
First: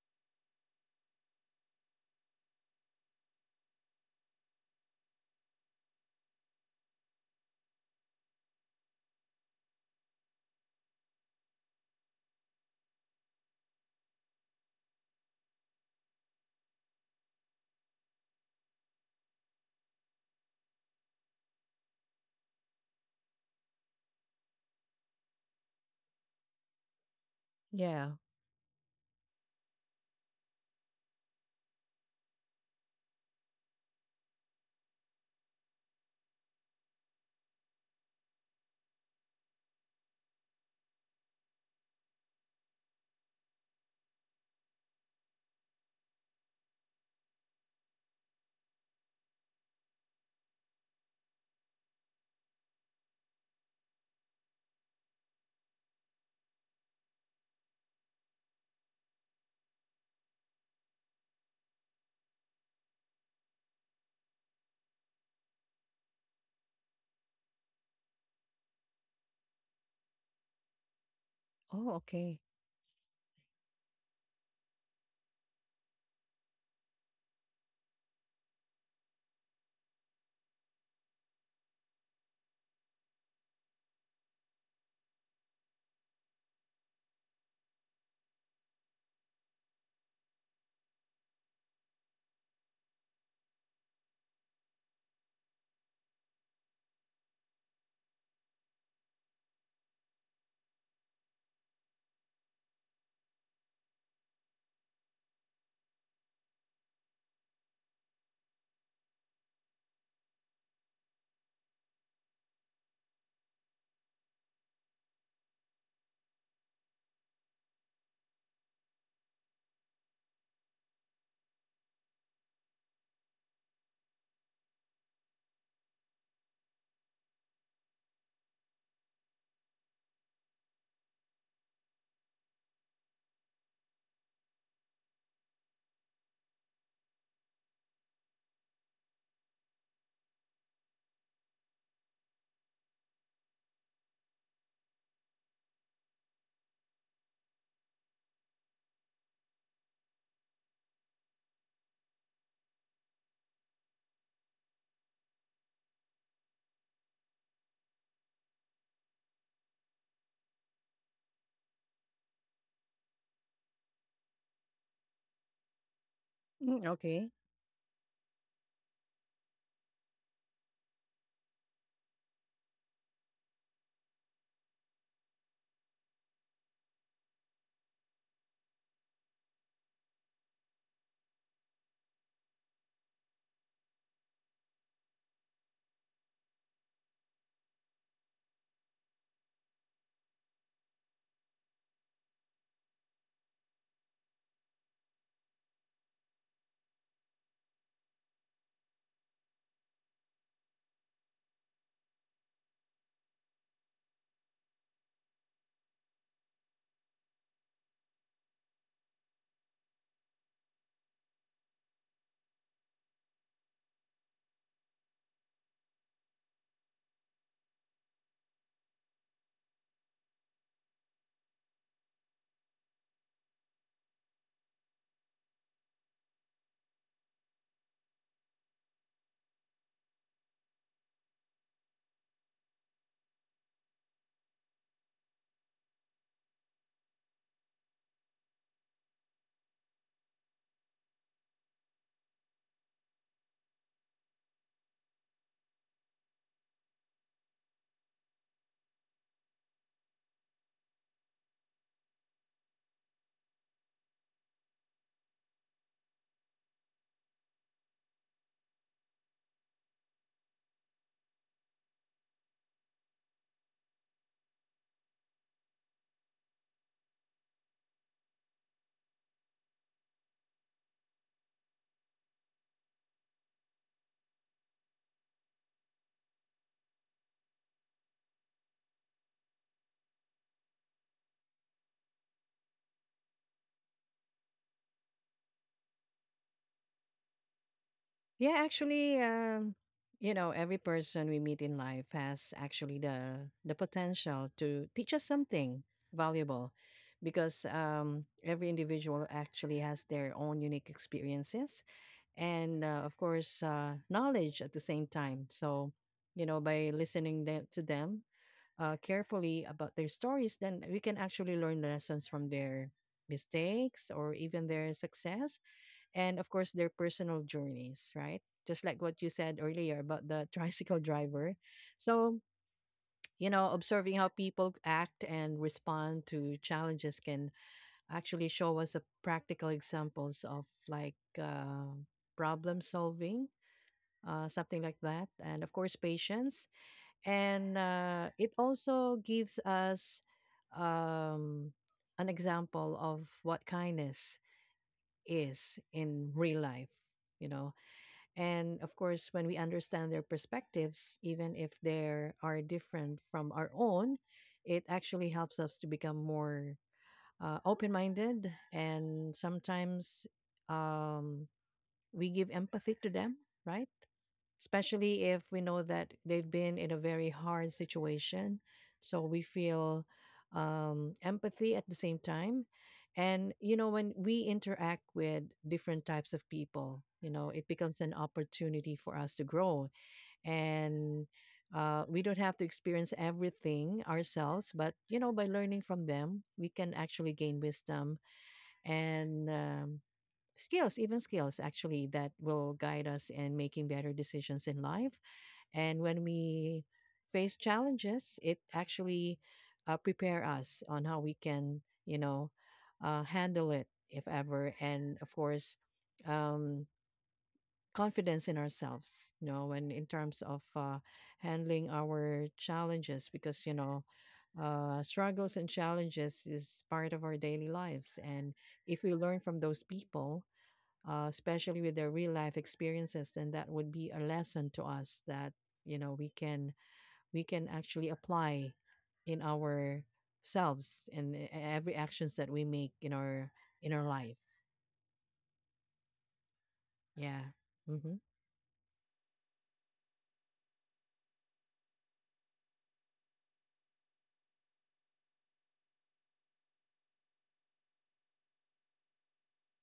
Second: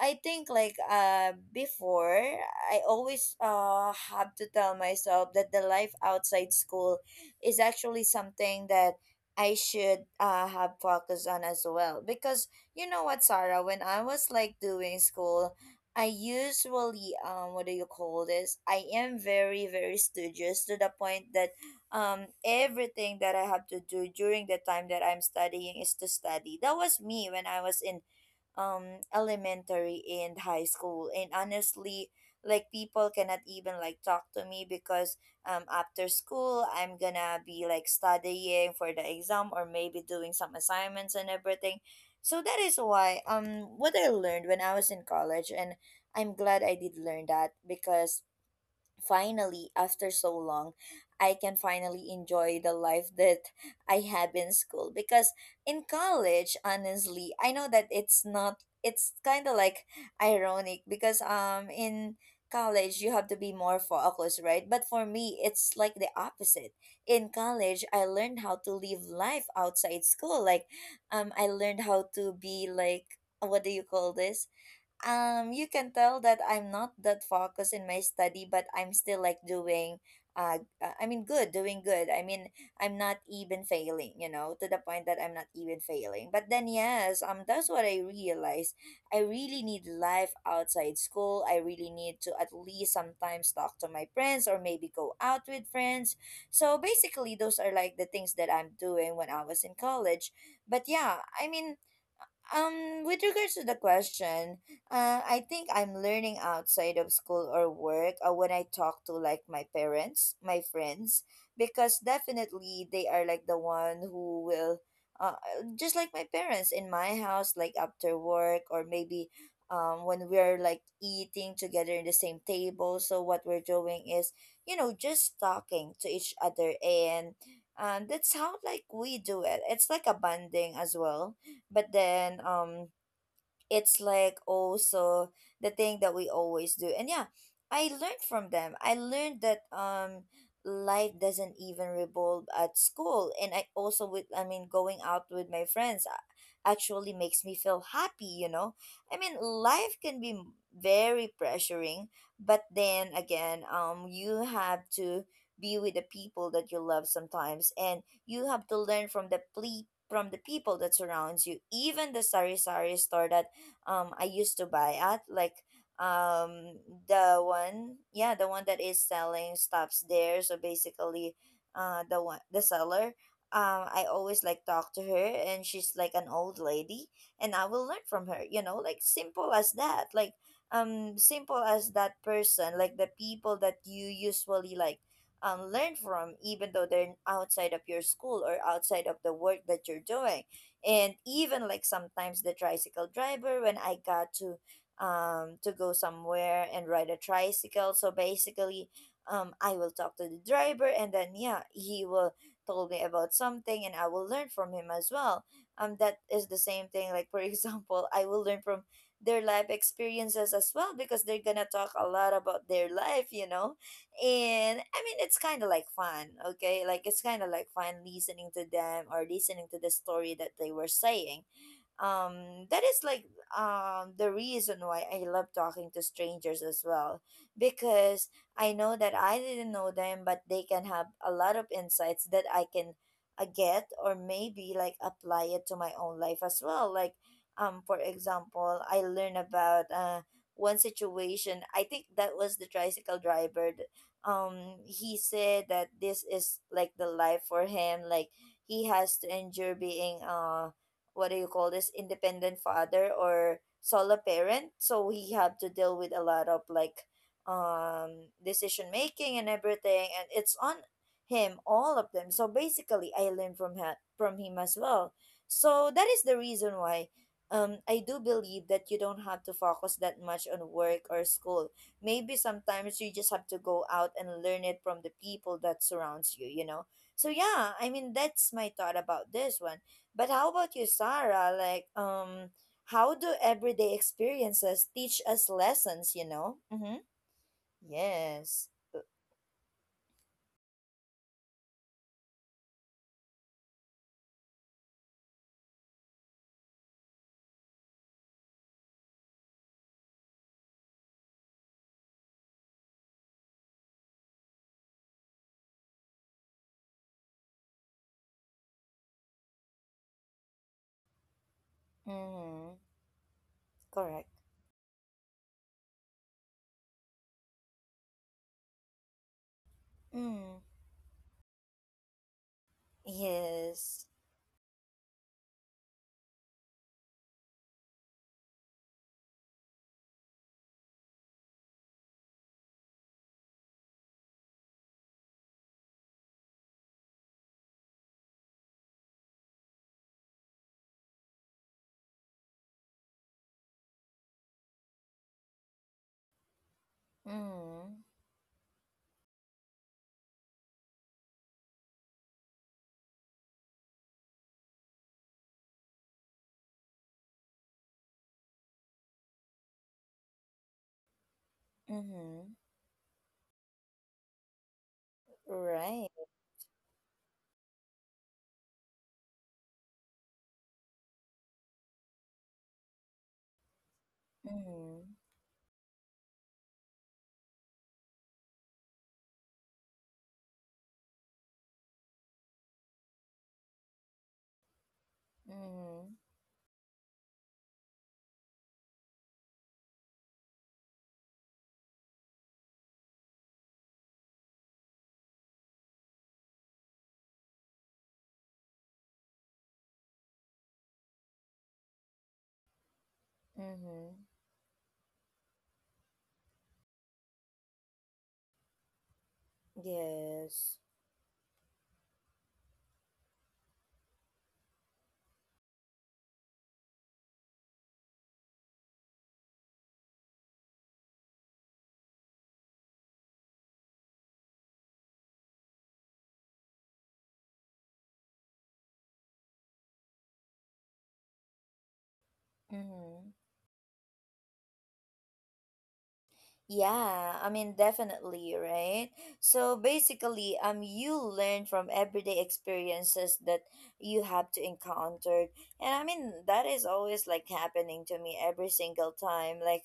[SPEAKER 1] I think, like, before, I always have to tell myself that the life outside school is actually something that I should have focus on as well, because you know what, Sarah? When I was like doing school, I usually what do you call this? I am very, very studious, to the point that everything that I have to do during the time that I'm studying is to study. That was me when I was in
[SPEAKER 2] Yeah.
[SPEAKER 1] elementary and high school. And honestly, like, people cannot even like talk to me because after school, I'm gonna be like studying for the exam or maybe doing some assignments and everything. So that is why, what I learned when I was in college, and I'm glad I did learn that, because finally, after so long, I can finally enjoy the life that I have in school. Because in college, honestly, I know that it's not, it's kind of like ironic because in college you have to be more focused, right? But for me, it's like the opposite. In college, I learned how to live life outside school. Like, I learned
[SPEAKER 2] Oh,
[SPEAKER 1] how to
[SPEAKER 2] okay.
[SPEAKER 1] be like, what do you call this? You can tell that I'm not that focused in my study, but I'm still like doing I mean good doing good, I mean, I'm not even failing, you know, to the point that I'm not even failing. But then, yes, that's what I realized. I really need life outside school. I really need to at least sometimes talk to my friends or maybe go out with friends. So basically, those are like the things that I'm doing when I was in college. But yeah, I mean, with regards to the question, I think I'm learning outside of school or work when I talk to like my parents, my friends, because definitely they are like the one who will, uh, just like my parents in my house, like after work or maybe, when we're like eating together in the same table. So what we're doing is, you know, just talking to each other, and, that's how like we do it. It's like a bonding as well. But then, it's like also the thing that we always do. And yeah, I learned from them. I learned that life doesn't even revolve at school. And I also, with I mean going out with my friends actually makes me feel happy, you know? I mean, life can be very pressuring, but then again, you have to be with the people that you love sometimes, and you have to learn from the from the people that surrounds you, even the sari sari store that I used to buy at, like um
[SPEAKER 2] Mm, okay.
[SPEAKER 1] the one, yeah, the one that is selling stops there. So basically, the one, the seller, I always like talk to her, and she's like an old lady, and I will learn from her, you know, like, simple as that. Like, simple as that person, like the people that you usually learn from, even though they're outside of your school or outside of the work that you're doing. And even like sometimes the tricycle driver, when I got to go somewhere and ride a tricycle. So basically, I will talk to the driver, and then yeah, he will told me about something, and I will learn from him as well. That is the same thing, like, for (laughs) example, I will learn from their life experiences as well, because they're gonna talk a lot about their life, you know? And I mean, it's kind of like fun. Okay, like, it's kind of like fun listening to them or listening to the story that they were saying. That is like the reason why I love talking to strangers as well, because I know that I didn't know them, but they can have a lot of insights that I can get or maybe like apply it to my own life as well. Like, for example, I learn about one situation. I think that was the tricycle driver. He said that this is like the life for him. Like, he has to endure being what do you call this, independent father or solo parent, so he have to deal with a lot of, like, decision making and everything, and it's on him, all of them. So basically, I learned from her, from him as well. So that is the reason why I do believe that you don't have to focus that much on work or school. Maybe sometimes you just have to go out and learn it from the people that surrounds you, you know? So yeah, I mean, that's my thought about this one. But how about you, Sarah? Like, how do everyday experiences teach us lessons, you know? Mm-hmm.
[SPEAKER 2] Yeah,
[SPEAKER 1] Yes. Uh,
[SPEAKER 2] actually, you know, every person we meet in life has actually the potential to teach us something valuable, because every individual actually has their own unique experiences and, of course, knowledge at the same time. So, you know, by to them carefully about their stories, then we can actually learn lessons from
[SPEAKER 1] mm-hmm.
[SPEAKER 2] their mistakes
[SPEAKER 1] Correct.
[SPEAKER 2] or even their success and of course their personal journeys, right? Just like what you said earlier about the (laughs)
[SPEAKER 1] Mm.
[SPEAKER 2] tricycle driver. So, you know,
[SPEAKER 1] Yes.
[SPEAKER 2] observing how people act and respond to challenges can actually show us a practical examples of like problem solving, something like that. And of course, patience. And it also gives us um, an example of what kindness is in real life, you know.
[SPEAKER 1] Mm.
[SPEAKER 2] And of course, when we understand their perspectives, even if they are different from our own, it actually helps us to become more open minded. And sometimes um, we
[SPEAKER 1] Mm-hmm.
[SPEAKER 2] give empathy to them, right? Especially if we know
[SPEAKER 1] Right.
[SPEAKER 2] that they've been in a very hard situation. So we feel empathy at the same time. And, you know, when we
[SPEAKER 1] Mm-hmm.
[SPEAKER 2] interact with different types of people, you know, it becomes an opportunity for us to grow. And we don't have to experience everything ourselves, but, you know, by learning from
[SPEAKER 1] Mm-hmm.
[SPEAKER 2] them, we can actually gain wisdom and skills, even skills actually, that will guide us in making better decisions in life. And when we face challenges, it actually prepare us on how we can, you know, handle it
[SPEAKER 1] Mm-hmm.
[SPEAKER 2] if ever. And of course, um, confidence in ourselves, you know, when in terms of
[SPEAKER 1] Yes.
[SPEAKER 2] handling our challenges, because, you know, struggles and challenges is part of our daily lives. And if we learn from those people, especially with their real life experiences, then that would be a lesson to us that you know we can actually apply in ourselves and every actions that we make in
[SPEAKER 1] Mm-hmm.
[SPEAKER 2] our life.
[SPEAKER 1] Yeah,
[SPEAKER 2] Yeah.
[SPEAKER 1] I mean,
[SPEAKER 2] Mm-hmm.
[SPEAKER 1] definitely, right? So basically, you learn from everyday experiences that you have to encounter. And I mean, that is always like happening to me every single time.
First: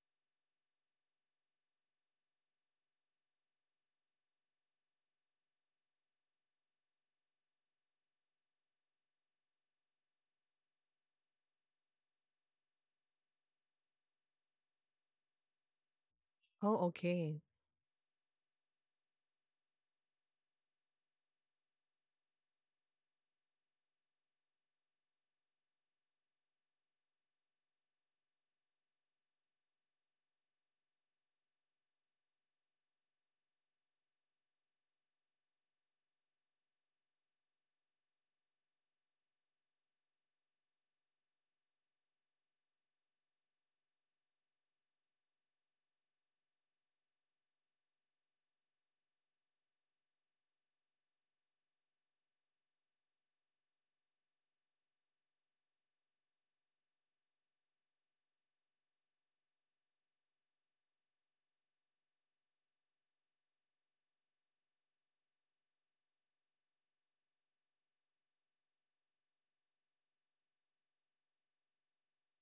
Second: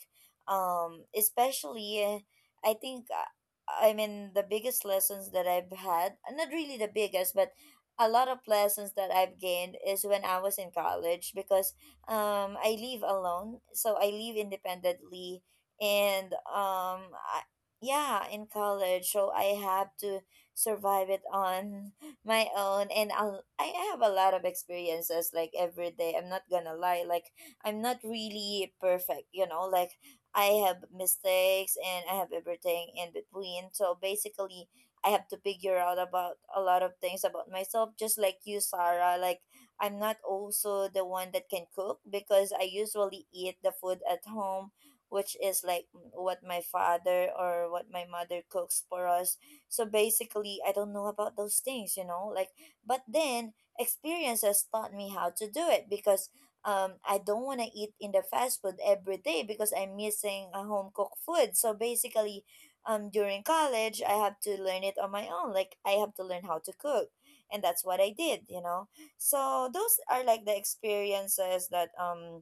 [SPEAKER 1] um, especially, uh, I think, uh, I mean, the biggest lessons that I've had, not really the biggest, but a lot of lessons that I've gained is when I was in college because I live alone. So I live independently and
[SPEAKER 2] Oh,
[SPEAKER 1] um
[SPEAKER 2] okay.
[SPEAKER 1] I, yeah in college, so I have to survive it on (laughs) my own. I have a lot of experiences like every day. I'm not gonna lie, like I'm not really perfect, you know, like I have mistakes and I have everything in between. So basically, I have to figure out about a lot of things about myself, just like you, Sarah. Like, I'm not also the one that can cook because I usually eat the food at home, which is like what my father or what my mother cooks for us. So basically, I don't know about those things, but then experiences taught me how to do it because I don't want to eat in the fast food every day because I'm missing a home cooked food. So basically, during college, I have to learn it on my own. Like, I have to learn how to cook. And that's what I did, you know? So those are like the experiences that um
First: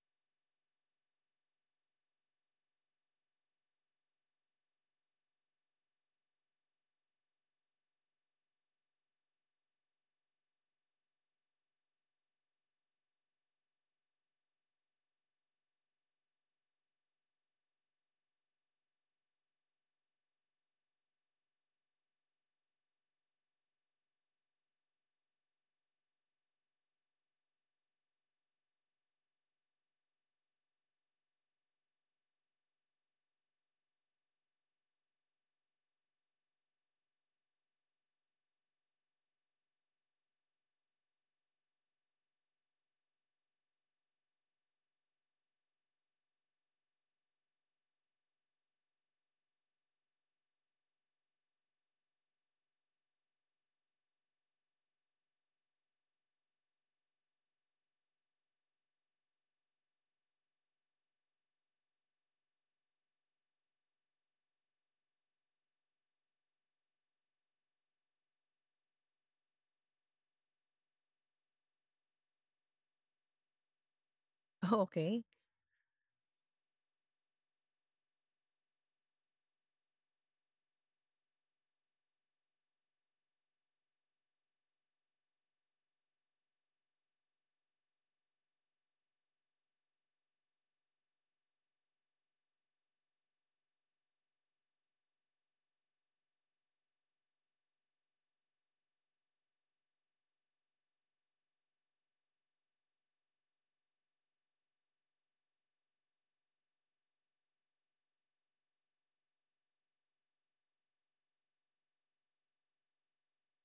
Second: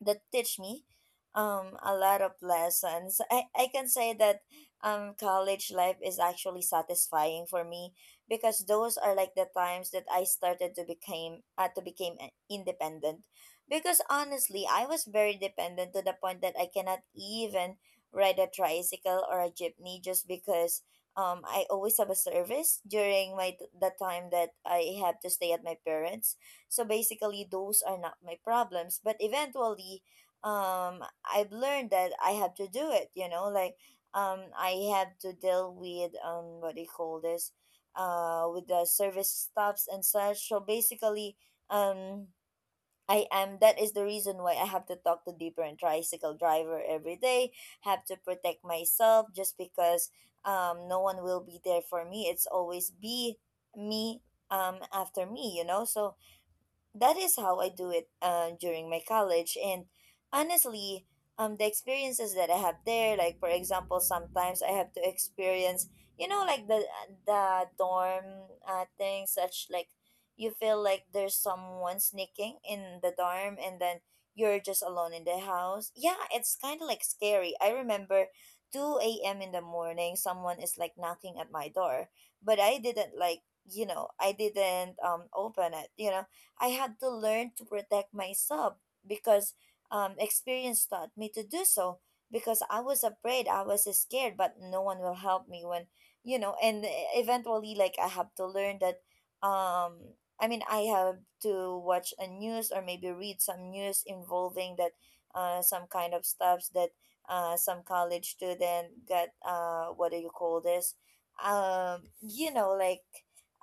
[SPEAKER 1] that teach me a lot of lessons. I can say that college life is actually satisfying for me, because those are like the times that I started to became independent. Because honestly, I was very dependent, to the point that I cannot even ride a tricycle or a jeepney, just because I always have a service during my the time that I have to stay at my parents. So basically, those are not my problems. But eventually, I've learned that I have to do it. You know, like I have to deal with, what do you call this? With the service stops and such. So basically, um, I am. That is the reason why I have to talk to different tricycle driver every day. Have to protect myself, just because no one will be there for me. It's always be me after me, you know. So that is how I do it during my college. And honestly, the experiences that I have there, like for example, sometimes I have to experience, you know, like the dorm thing, such like you feel like there's someone sneaking in the dorm, and then you're
[SPEAKER 2] (laughs) Oh,
[SPEAKER 1] just alone
[SPEAKER 2] okay.
[SPEAKER 1] in the house. Yeah, it's kind of like scary. I remember. 2 a.m. in the morning, someone is like knocking at my door, but I didn't like, you know, I didn't open it, you know. I had to learn to protect myself because experience taught me to do so. Because I was afraid, I was scared, but no one will help me when, you know, and e, eventually, like, I have to learn that, um, I have to watch a news, or maybe read some news involving that, some kind of stuffs that, some college student got, what do you call this? Um, you know, like,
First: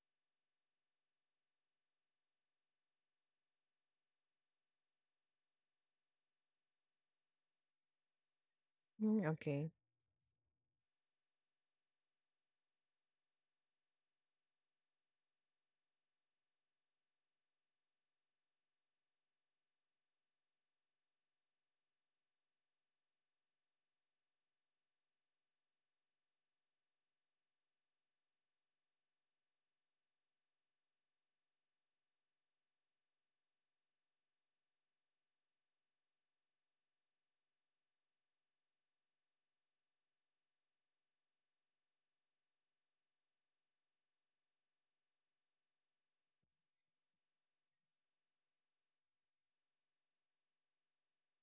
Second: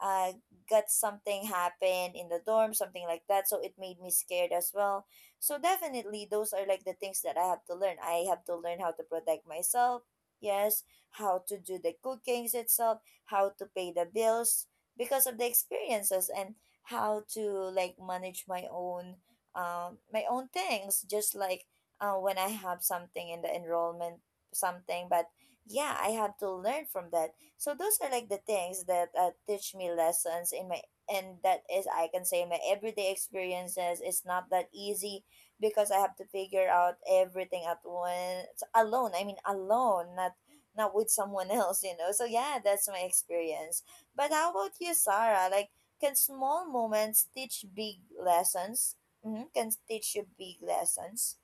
[SPEAKER 1] uh, got something happen in the dorm, something like that. So it made me scared as well. So definitely those are like the things that I have to learn. I have to learn how to
[SPEAKER 2] Mm,
[SPEAKER 1] protect
[SPEAKER 2] okay.
[SPEAKER 1] myself. Yes, how to do the cookings itself, how to pay the bills, because of the experiences, and how to like manage my own things, just like when I have something in the enrollment something but yeah, I have to learn from that. So those are like the things that teach me lessons in my and that is, I can say, my everyday experiences is not that easy, because I have to figure out everything at once alone. I mean alone, not not with someone else, you know. So yeah, that's my experience. But how about you, Sarah? Like, can small moments teach big lessons? Mm-hmm. Can teach you big lessons?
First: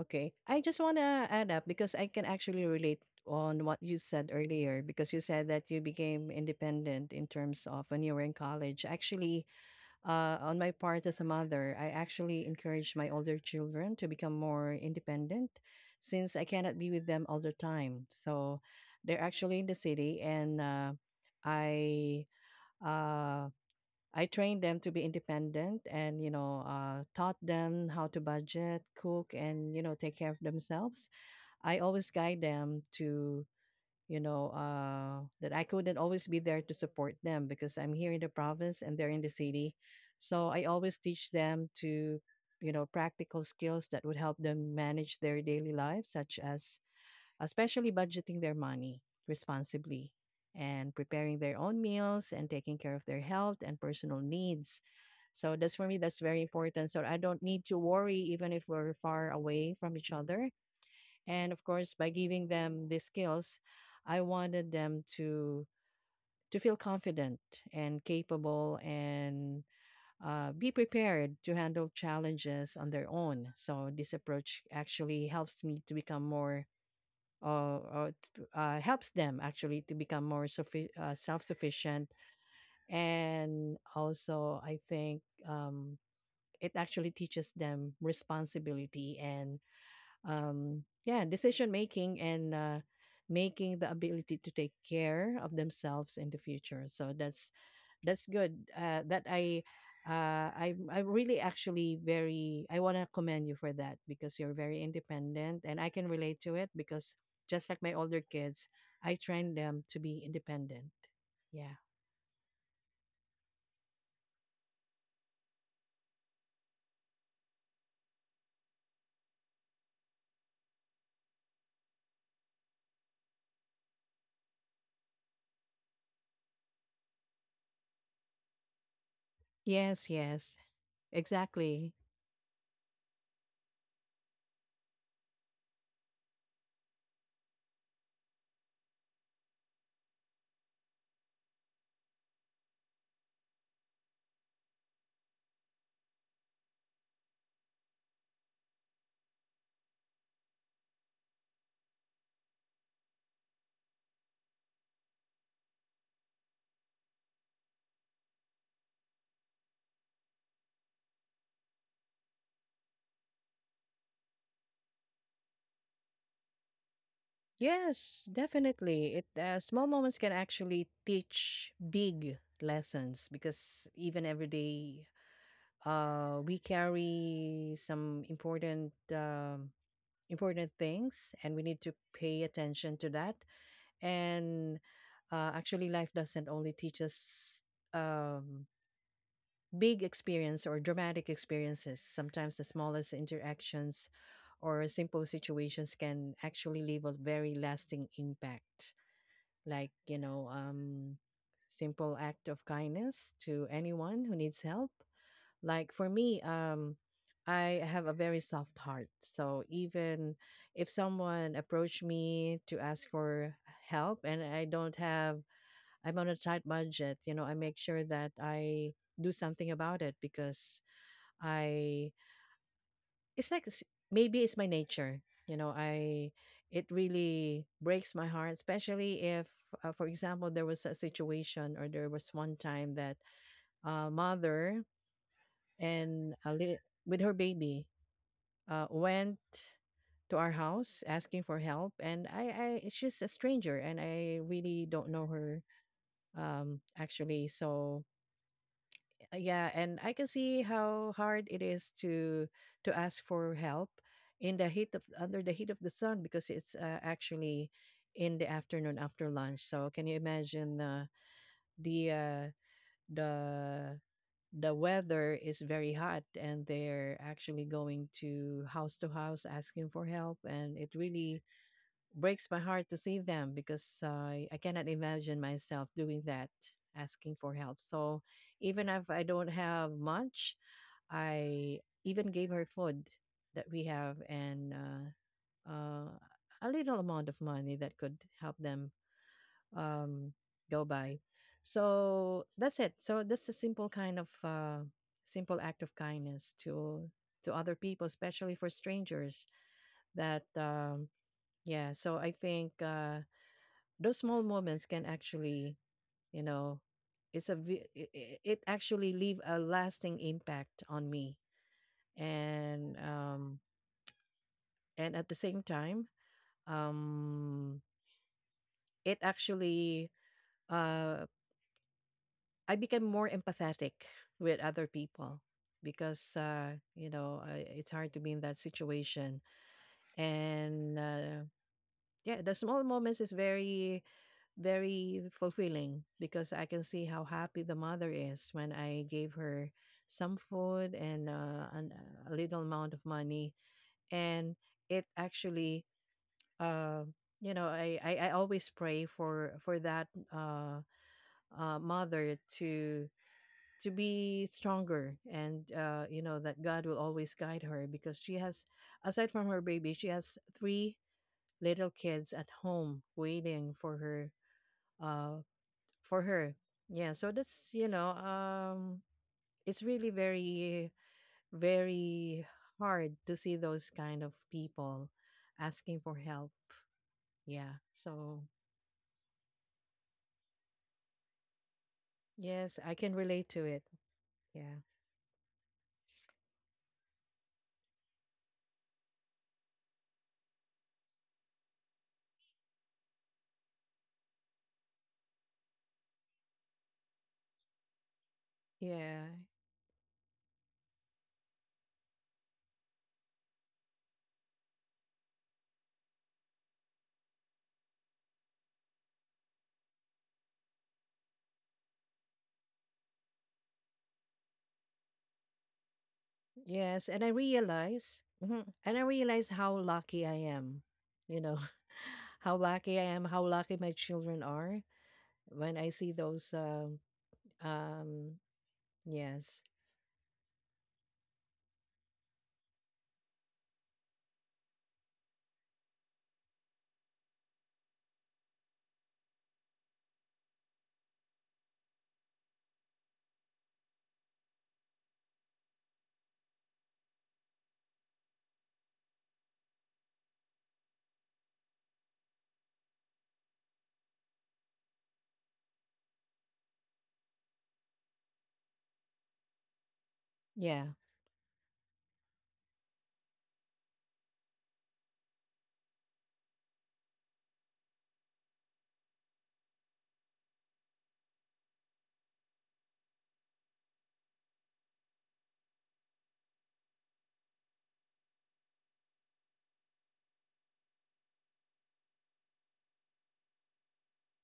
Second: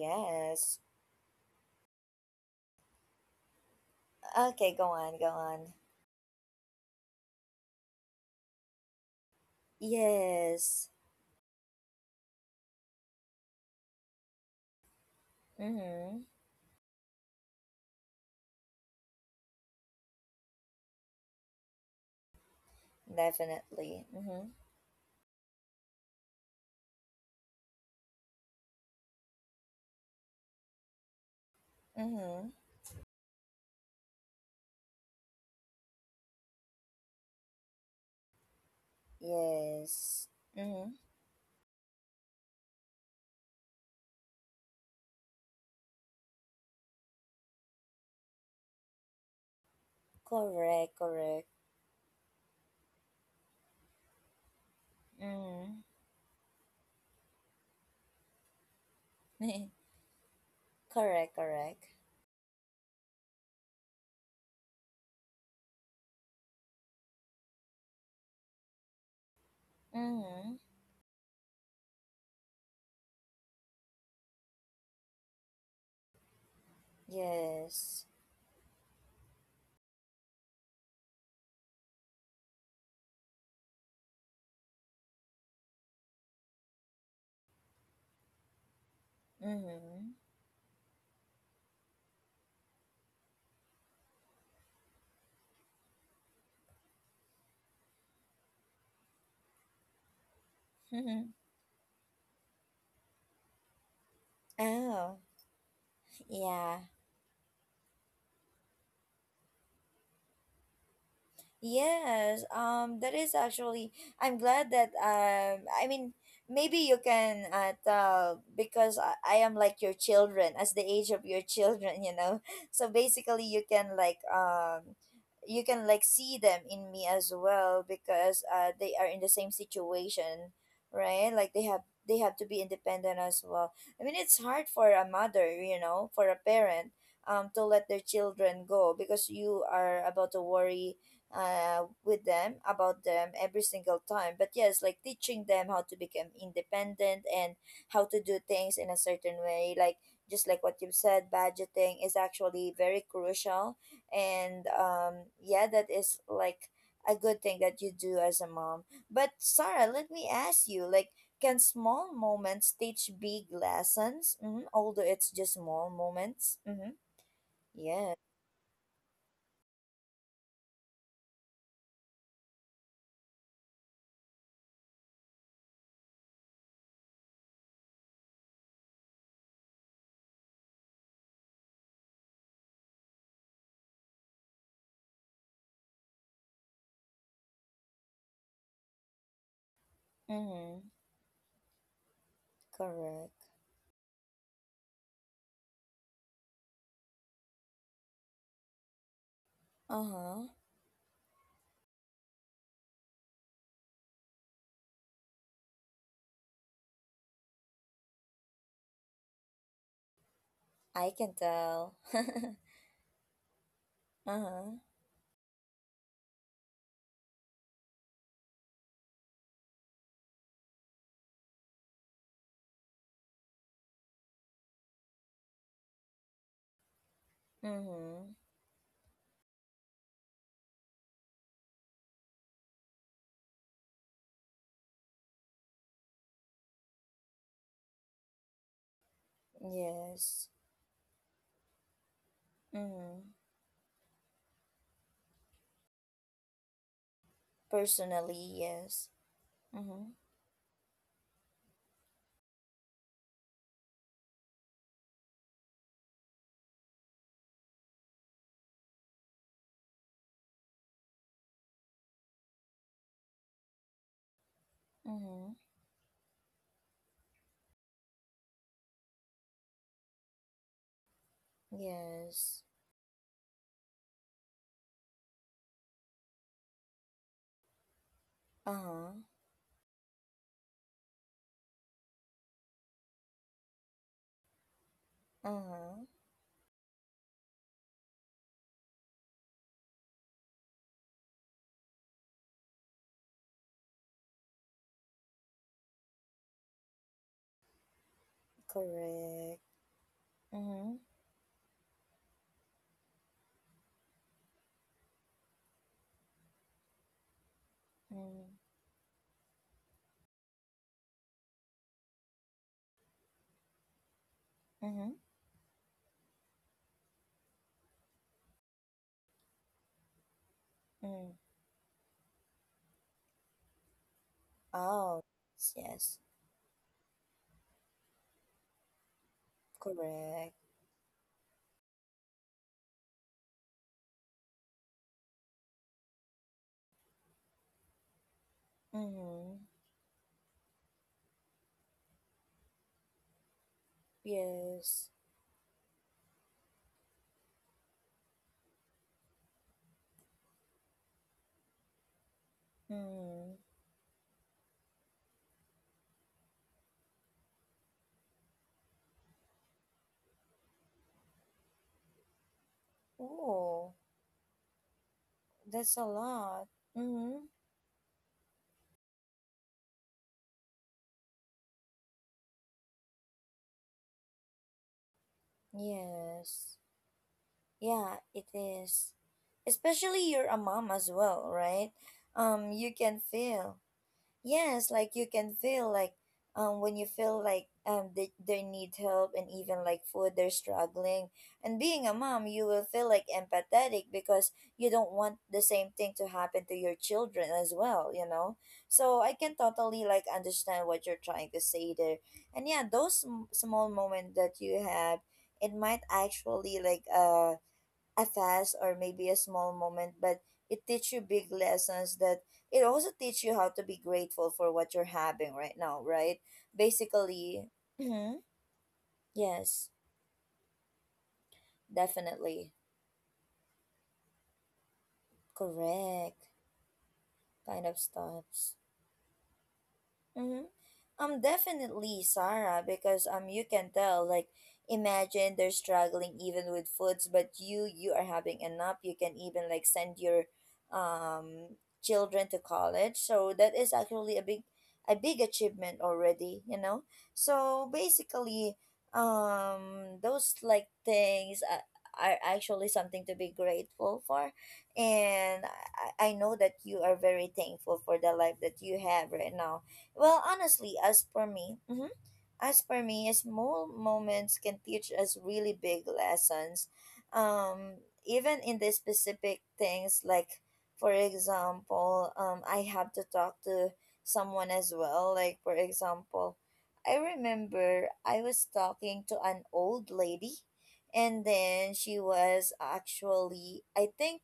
[SPEAKER 2] Okay. I just want to add up because I can actually relate on what you said
[SPEAKER 1] Okay,
[SPEAKER 2] earlier
[SPEAKER 1] go
[SPEAKER 2] because
[SPEAKER 1] on,
[SPEAKER 2] you
[SPEAKER 1] go
[SPEAKER 2] said that
[SPEAKER 1] on.
[SPEAKER 2] you became independent in terms of when you were in college. Actually, on my
[SPEAKER 1] Yes.
[SPEAKER 2] part as a mother, I actually encourage my older children to become more independent
[SPEAKER 1] Mm-hmm.
[SPEAKER 2] since I cannot be with them all the time. So they're actually in the city, and I uh,
[SPEAKER 1] Definitely.
[SPEAKER 2] I
[SPEAKER 1] Mhm.
[SPEAKER 2] trained them to be independent and you know taught them how to budget, cook and you know take care of themselves. I always guide
[SPEAKER 1] Mhm.
[SPEAKER 2] them to you know, that I couldn't always be there to support them because I'm here in the province and they're in the city.
[SPEAKER 1] Yes.
[SPEAKER 2] So I
[SPEAKER 1] Mhm.
[SPEAKER 2] always teach them to, you know, practical skills that would help them manage their daily lives, such as especially budgeting their money responsibly and
[SPEAKER 1] Correct,
[SPEAKER 2] preparing
[SPEAKER 1] correct.
[SPEAKER 2] their own meals and taking care of their health and personal needs. So that's
[SPEAKER 1] Mhm.
[SPEAKER 2] for me, that's very important. So I don't need to worry even if we're far away
[SPEAKER 1] (laughs)
[SPEAKER 2] from each other.
[SPEAKER 1] Correct,
[SPEAKER 2] And of
[SPEAKER 1] correct.
[SPEAKER 2] course, by giving them these skills, I wanted them to feel confident and capable and
[SPEAKER 1] Mhm.
[SPEAKER 2] be prepared to handle challenges on their own. So this approach actually helps me to become more,
[SPEAKER 1] Yes.
[SPEAKER 2] helps them actually to become more self-sufficient, and also I think um, it actually teaches them responsibility and
[SPEAKER 1] Mhm.
[SPEAKER 2] yeah, decision making and making the ability to take care of themselves in the future. So that's good. That I
[SPEAKER 1] Mhm.
[SPEAKER 2] really
[SPEAKER 1] (laughs)
[SPEAKER 2] actually very I want to commend you for that because you're very
[SPEAKER 1] Oh,
[SPEAKER 2] independent and I can relate to it
[SPEAKER 1] yeah.
[SPEAKER 2] because just like my older kids, I train them to be independent. Yeah.
[SPEAKER 1] Yes, that is actually. I'm glad that, maybe you can tell, because I am like your children, as the age of your (laughs) children, you know. (laughs) So basically, you can like see them in me as well, because they are in the same
[SPEAKER 2] Yes.
[SPEAKER 1] situation,
[SPEAKER 2] Yes.
[SPEAKER 1] right? Like they have
[SPEAKER 2] Exactly.
[SPEAKER 1] they have to be independent as well. I mean, it's hard for a mother, you know, for a parent, to let their children go, because you are about to worry with them about them every single time. But yes, like teaching them how to become independent and how to do things in a certain way, like just like what you've said, budgeting is actually very crucial. And yeah, that is like a good thing that you do as a mom. But Sarah, let me ask you, like, can small moments teach big lessons? Mm-hmm. Although it's just small moments. Mm-hmm. Yeah.
[SPEAKER 2] Yes, definitely. It Small moments can actually teach big lessons because even every day, we carry some important important things, and we need to pay attention to that. And actually, life doesn't only teach us um, big experience or
[SPEAKER 1] Mm-hmm.
[SPEAKER 2] dramatic experiences. Sometimes the smallest
[SPEAKER 1] Correct.
[SPEAKER 2] interactions or simple situations can actually leave a very lasting impact like
[SPEAKER 1] Uh
[SPEAKER 2] you know
[SPEAKER 1] huh.
[SPEAKER 2] simple act of kindness to anyone who needs help. Like for me, I have a very soft heart, so even if
[SPEAKER 1] I can
[SPEAKER 2] someone
[SPEAKER 1] tell.
[SPEAKER 2] approached
[SPEAKER 1] (laughs) Uh-huh.
[SPEAKER 2] me to ask for help and I don't have, I'm on a tight budget, you know, I make sure that I do something about it because I it's like s- maybe it's my nature, you know. I It really breaks my
[SPEAKER 1] Mm-hmm.
[SPEAKER 2] heart, especially if, for example, there was a situation or there was one time that a mother and with her baby went to
[SPEAKER 1] Yes.
[SPEAKER 2] our house asking for help, and I it's just a
[SPEAKER 1] Mm-hmm.
[SPEAKER 2] stranger and I really don't know her, actually. So
[SPEAKER 1] Personally, yes.
[SPEAKER 2] Yeah, and
[SPEAKER 1] Mm-hmm.
[SPEAKER 2] I can see how hard it is to ask for help in the heat of under the heat of the sun because it's actually in the afternoon after lunch. So can you imagine the uh, the the weather
[SPEAKER 1] Mm-hmm.
[SPEAKER 2] is very hot and they're actually going to house asking for help, and it really breaks my
[SPEAKER 1] Yes.
[SPEAKER 2] heart to see them because I cannot imagine myself doing that, asking for help. So even if
[SPEAKER 1] Uh-huh.
[SPEAKER 2] I don't have much, I even gave her food that we have, and
[SPEAKER 1] Uh-huh.
[SPEAKER 2] uh, a little amount of money that could help them um, go by. So that's it. So that's a simple kind of simple act of kindness to other people, especially for strangers.
[SPEAKER 1] Correct.
[SPEAKER 2] That
[SPEAKER 1] Mm-hmm.
[SPEAKER 2] Yeah. So I think those small moments can actually, you know, it's a vi- I-
[SPEAKER 1] Mm-hmm.
[SPEAKER 2] it actually leave a lasting impact on me, and um
[SPEAKER 1] Mm-hmm.
[SPEAKER 2] and at the same time, um, it actually uh,
[SPEAKER 1] Mm.
[SPEAKER 2] I became more empathetic with other
[SPEAKER 1] Oh,
[SPEAKER 2] people
[SPEAKER 1] yes.
[SPEAKER 2] because you know it's hard to be in that situation.
[SPEAKER 1] Correct.
[SPEAKER 2] And yeah, the small moments is very very fulfilling because I can see how happy the mother is when I gave
[SPEAKER 1] Mm-hmm.
[SPEAKER 2] her some food and a little amount of money, and it
[SPEAKER 1] Yes.
[SPEAKER 2] actually um you know, I always pray for that uh mother to
[SPEAKER 1] Mm-hmm.
[SPEAKER 2] be stronger, and you know that God will always guide her because she has, aside from her baby, she has three little kids at home waiting
[SPEAKER 1] Oh,
[SPEAKER 2] for her uh
[SPEAKER 1] that's a
[SPEAKER 2] for her.
[SPEAKER 1] lot.
[SPEAKER 2] Yeah, so
[SPEAKER 1] Mm-hmm.
[SPEAKER 2] that's, you know, it's really very very hard to see those kind of people asking for help.
[SPEAKER 1] Yes.
[SPEAKER 2] Yeah,
[SPEAKER 1] Yeah,
[SPEAKER 2] so
[SPEAKER 1] it is. Especially you're a mom as well, right?
[SPEAKER 2] Yes,
[SPEAKER 1] You
[SPEAKER 2] I can
[SPEAKER 1] can
[SPEAKER 2] relate to
[SPEAKER 1] feel.
[SPEAKER 2] it. Yeah.
[SPEAKER 1] Yes, like you can feel like when you feel like they need help, and even like food, they're struggling. And being a mom, you will feel like empathetic, because you don't want the same thing to happen to your children as well, you know? So
[SPEAKER 2] Yeah.
[SPEAKER 1] I can totally like understand what you're trying to say there. And yeah, those small moments that you have, it might actually like a fast or maybe a small moment, but it teach you big lessons. That it also teach you how to be grateful for what you're having right now, right?
[SPEAKER 2] Yes, and I
[SPEAKER 1] Basically, (clears throat)
[SPEAKER 2] realize,
[SPEAKER 1] mhm,
[SPEAKER 2] mhm, and I realize how
[SPEAKER 1] yes,
[SPEAKER 2] lucky I am. You know, (laughs) how
[SPEAKER 1] definitely.
[SPEAKER 2] lucky I am, how lucky my children are when I see
[SPEAKER 1] Correct.
[SPEAKER 2] those
[SPEAKER 1] Kind of
[SPEAKER 2] um
[SPEAKER 1] stops.
[SPEAKER 2] yes.
[SPEAKER 1] Definitely, Sarah, because you can tell. Like, imagine they're struggling even with foods, but you are having enough. You can even like send your children to college. So that is actually a big achievement already, you know. So basically, those like are actually something to be grateful for, and I know that you are very thankful for the life that you have right now. Well,
[SPEAKER 2] Yeah.
[SPEAKER 1] honestly, as for me, mhm, as for me, small moments can teach us really big lessons. Even in the specific things, like for example, I have to talk to someone as well. Like for example, I remember I was talking to an old lady, and then she was actually, I think,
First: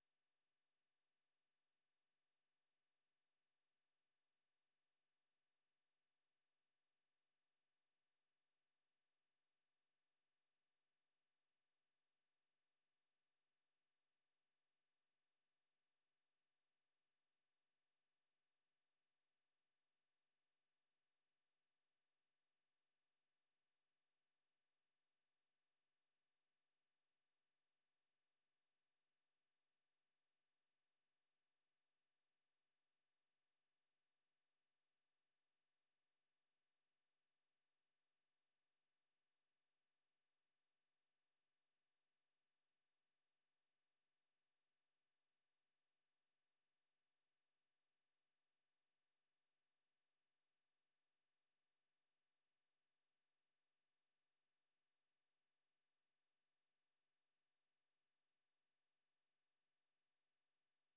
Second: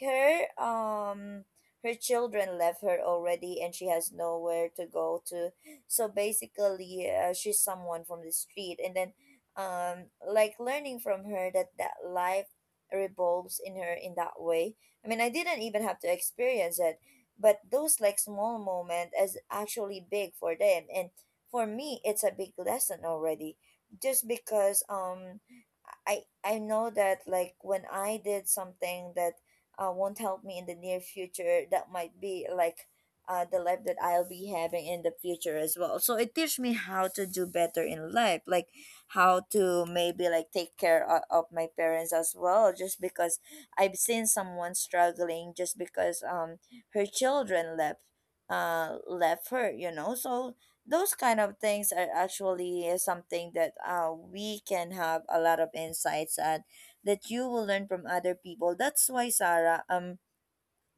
[SPEAKER 1] her her children left her already, and she has nowhere to go to. So basically, she's someone from the street, and then, like learning from her that life revolves in her in that way. I mean, I didn't even have to experience it, but those like small moment is actually big for them, and for me, it's a big lesson already. Just because, I know that, like, when I did something that won't help me in the near future, that might be like the life that I'll be having in the future as well. So it teaches me how to do better in life, like how to maybe like take care of my parents as well. Just because I've seen someone struggling, just because her children left her, you know. So those kind of things are actually something that we can have a lot of insights at, that you will learn from other people. That's why Sarah,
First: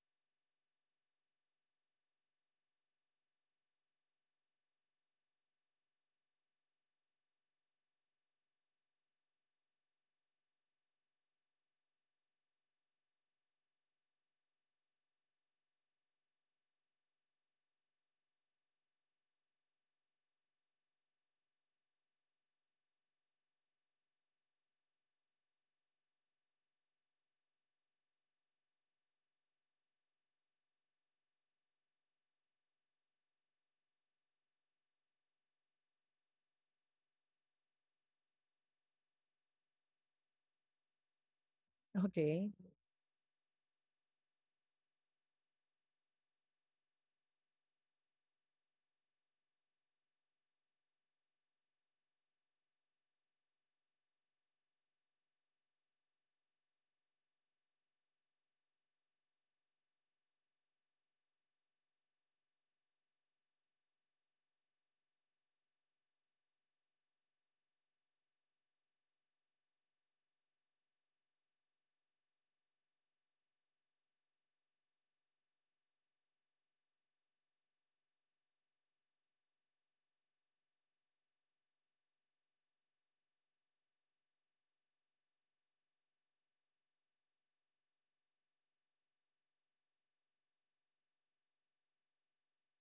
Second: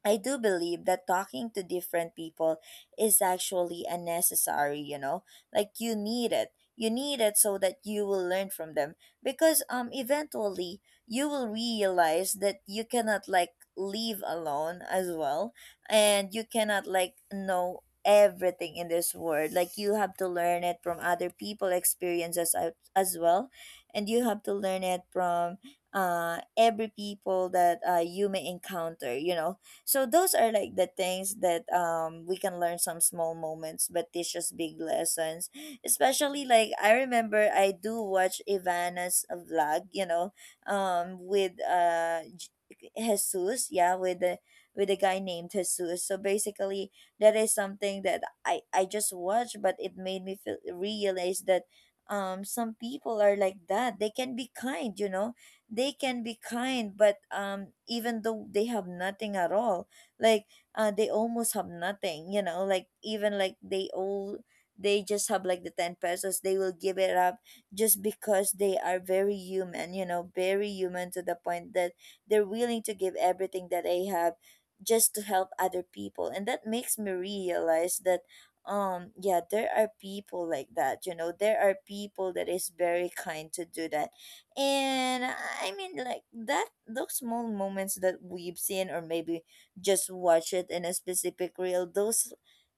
[SPEAKER 1] I do believe that talking to different people is actually a necessary, you know? Like, you need it. You need it, so that you will learn from them, because eventually you will realize that you cannot like live alone as well, and you cannot like know everything in this world. Like, you have to learn it from other people experiences as well, and you have to learn it from every people that you may encounter, you know. So those are like the things that we can learn some small moments but teach us big lessons. Especially like I remember I do watch Ivana's vlog, you know, with
[SPEAKER 2] Okay.
[SPEAKER 1] Jesus, yeah, with the with a guy named Jesus. So basically, that is something that I just watched, but it made me feel realize that some people are like that. They can be kind, you know, they can be kind, but even though they have nothing at all, like they almost have nothing, you know, like even like they just have like the 10 pesos, they will give it up, just because they are very human, you know, very human, to the point that they're willing to give everything that they have, just to help other people. And that makes me realize that yeah, there are people like that, you know, there are people that is very kind to do that. And I mean, like that, those small moments that we've seen, or maybe just watch it in a specific reel.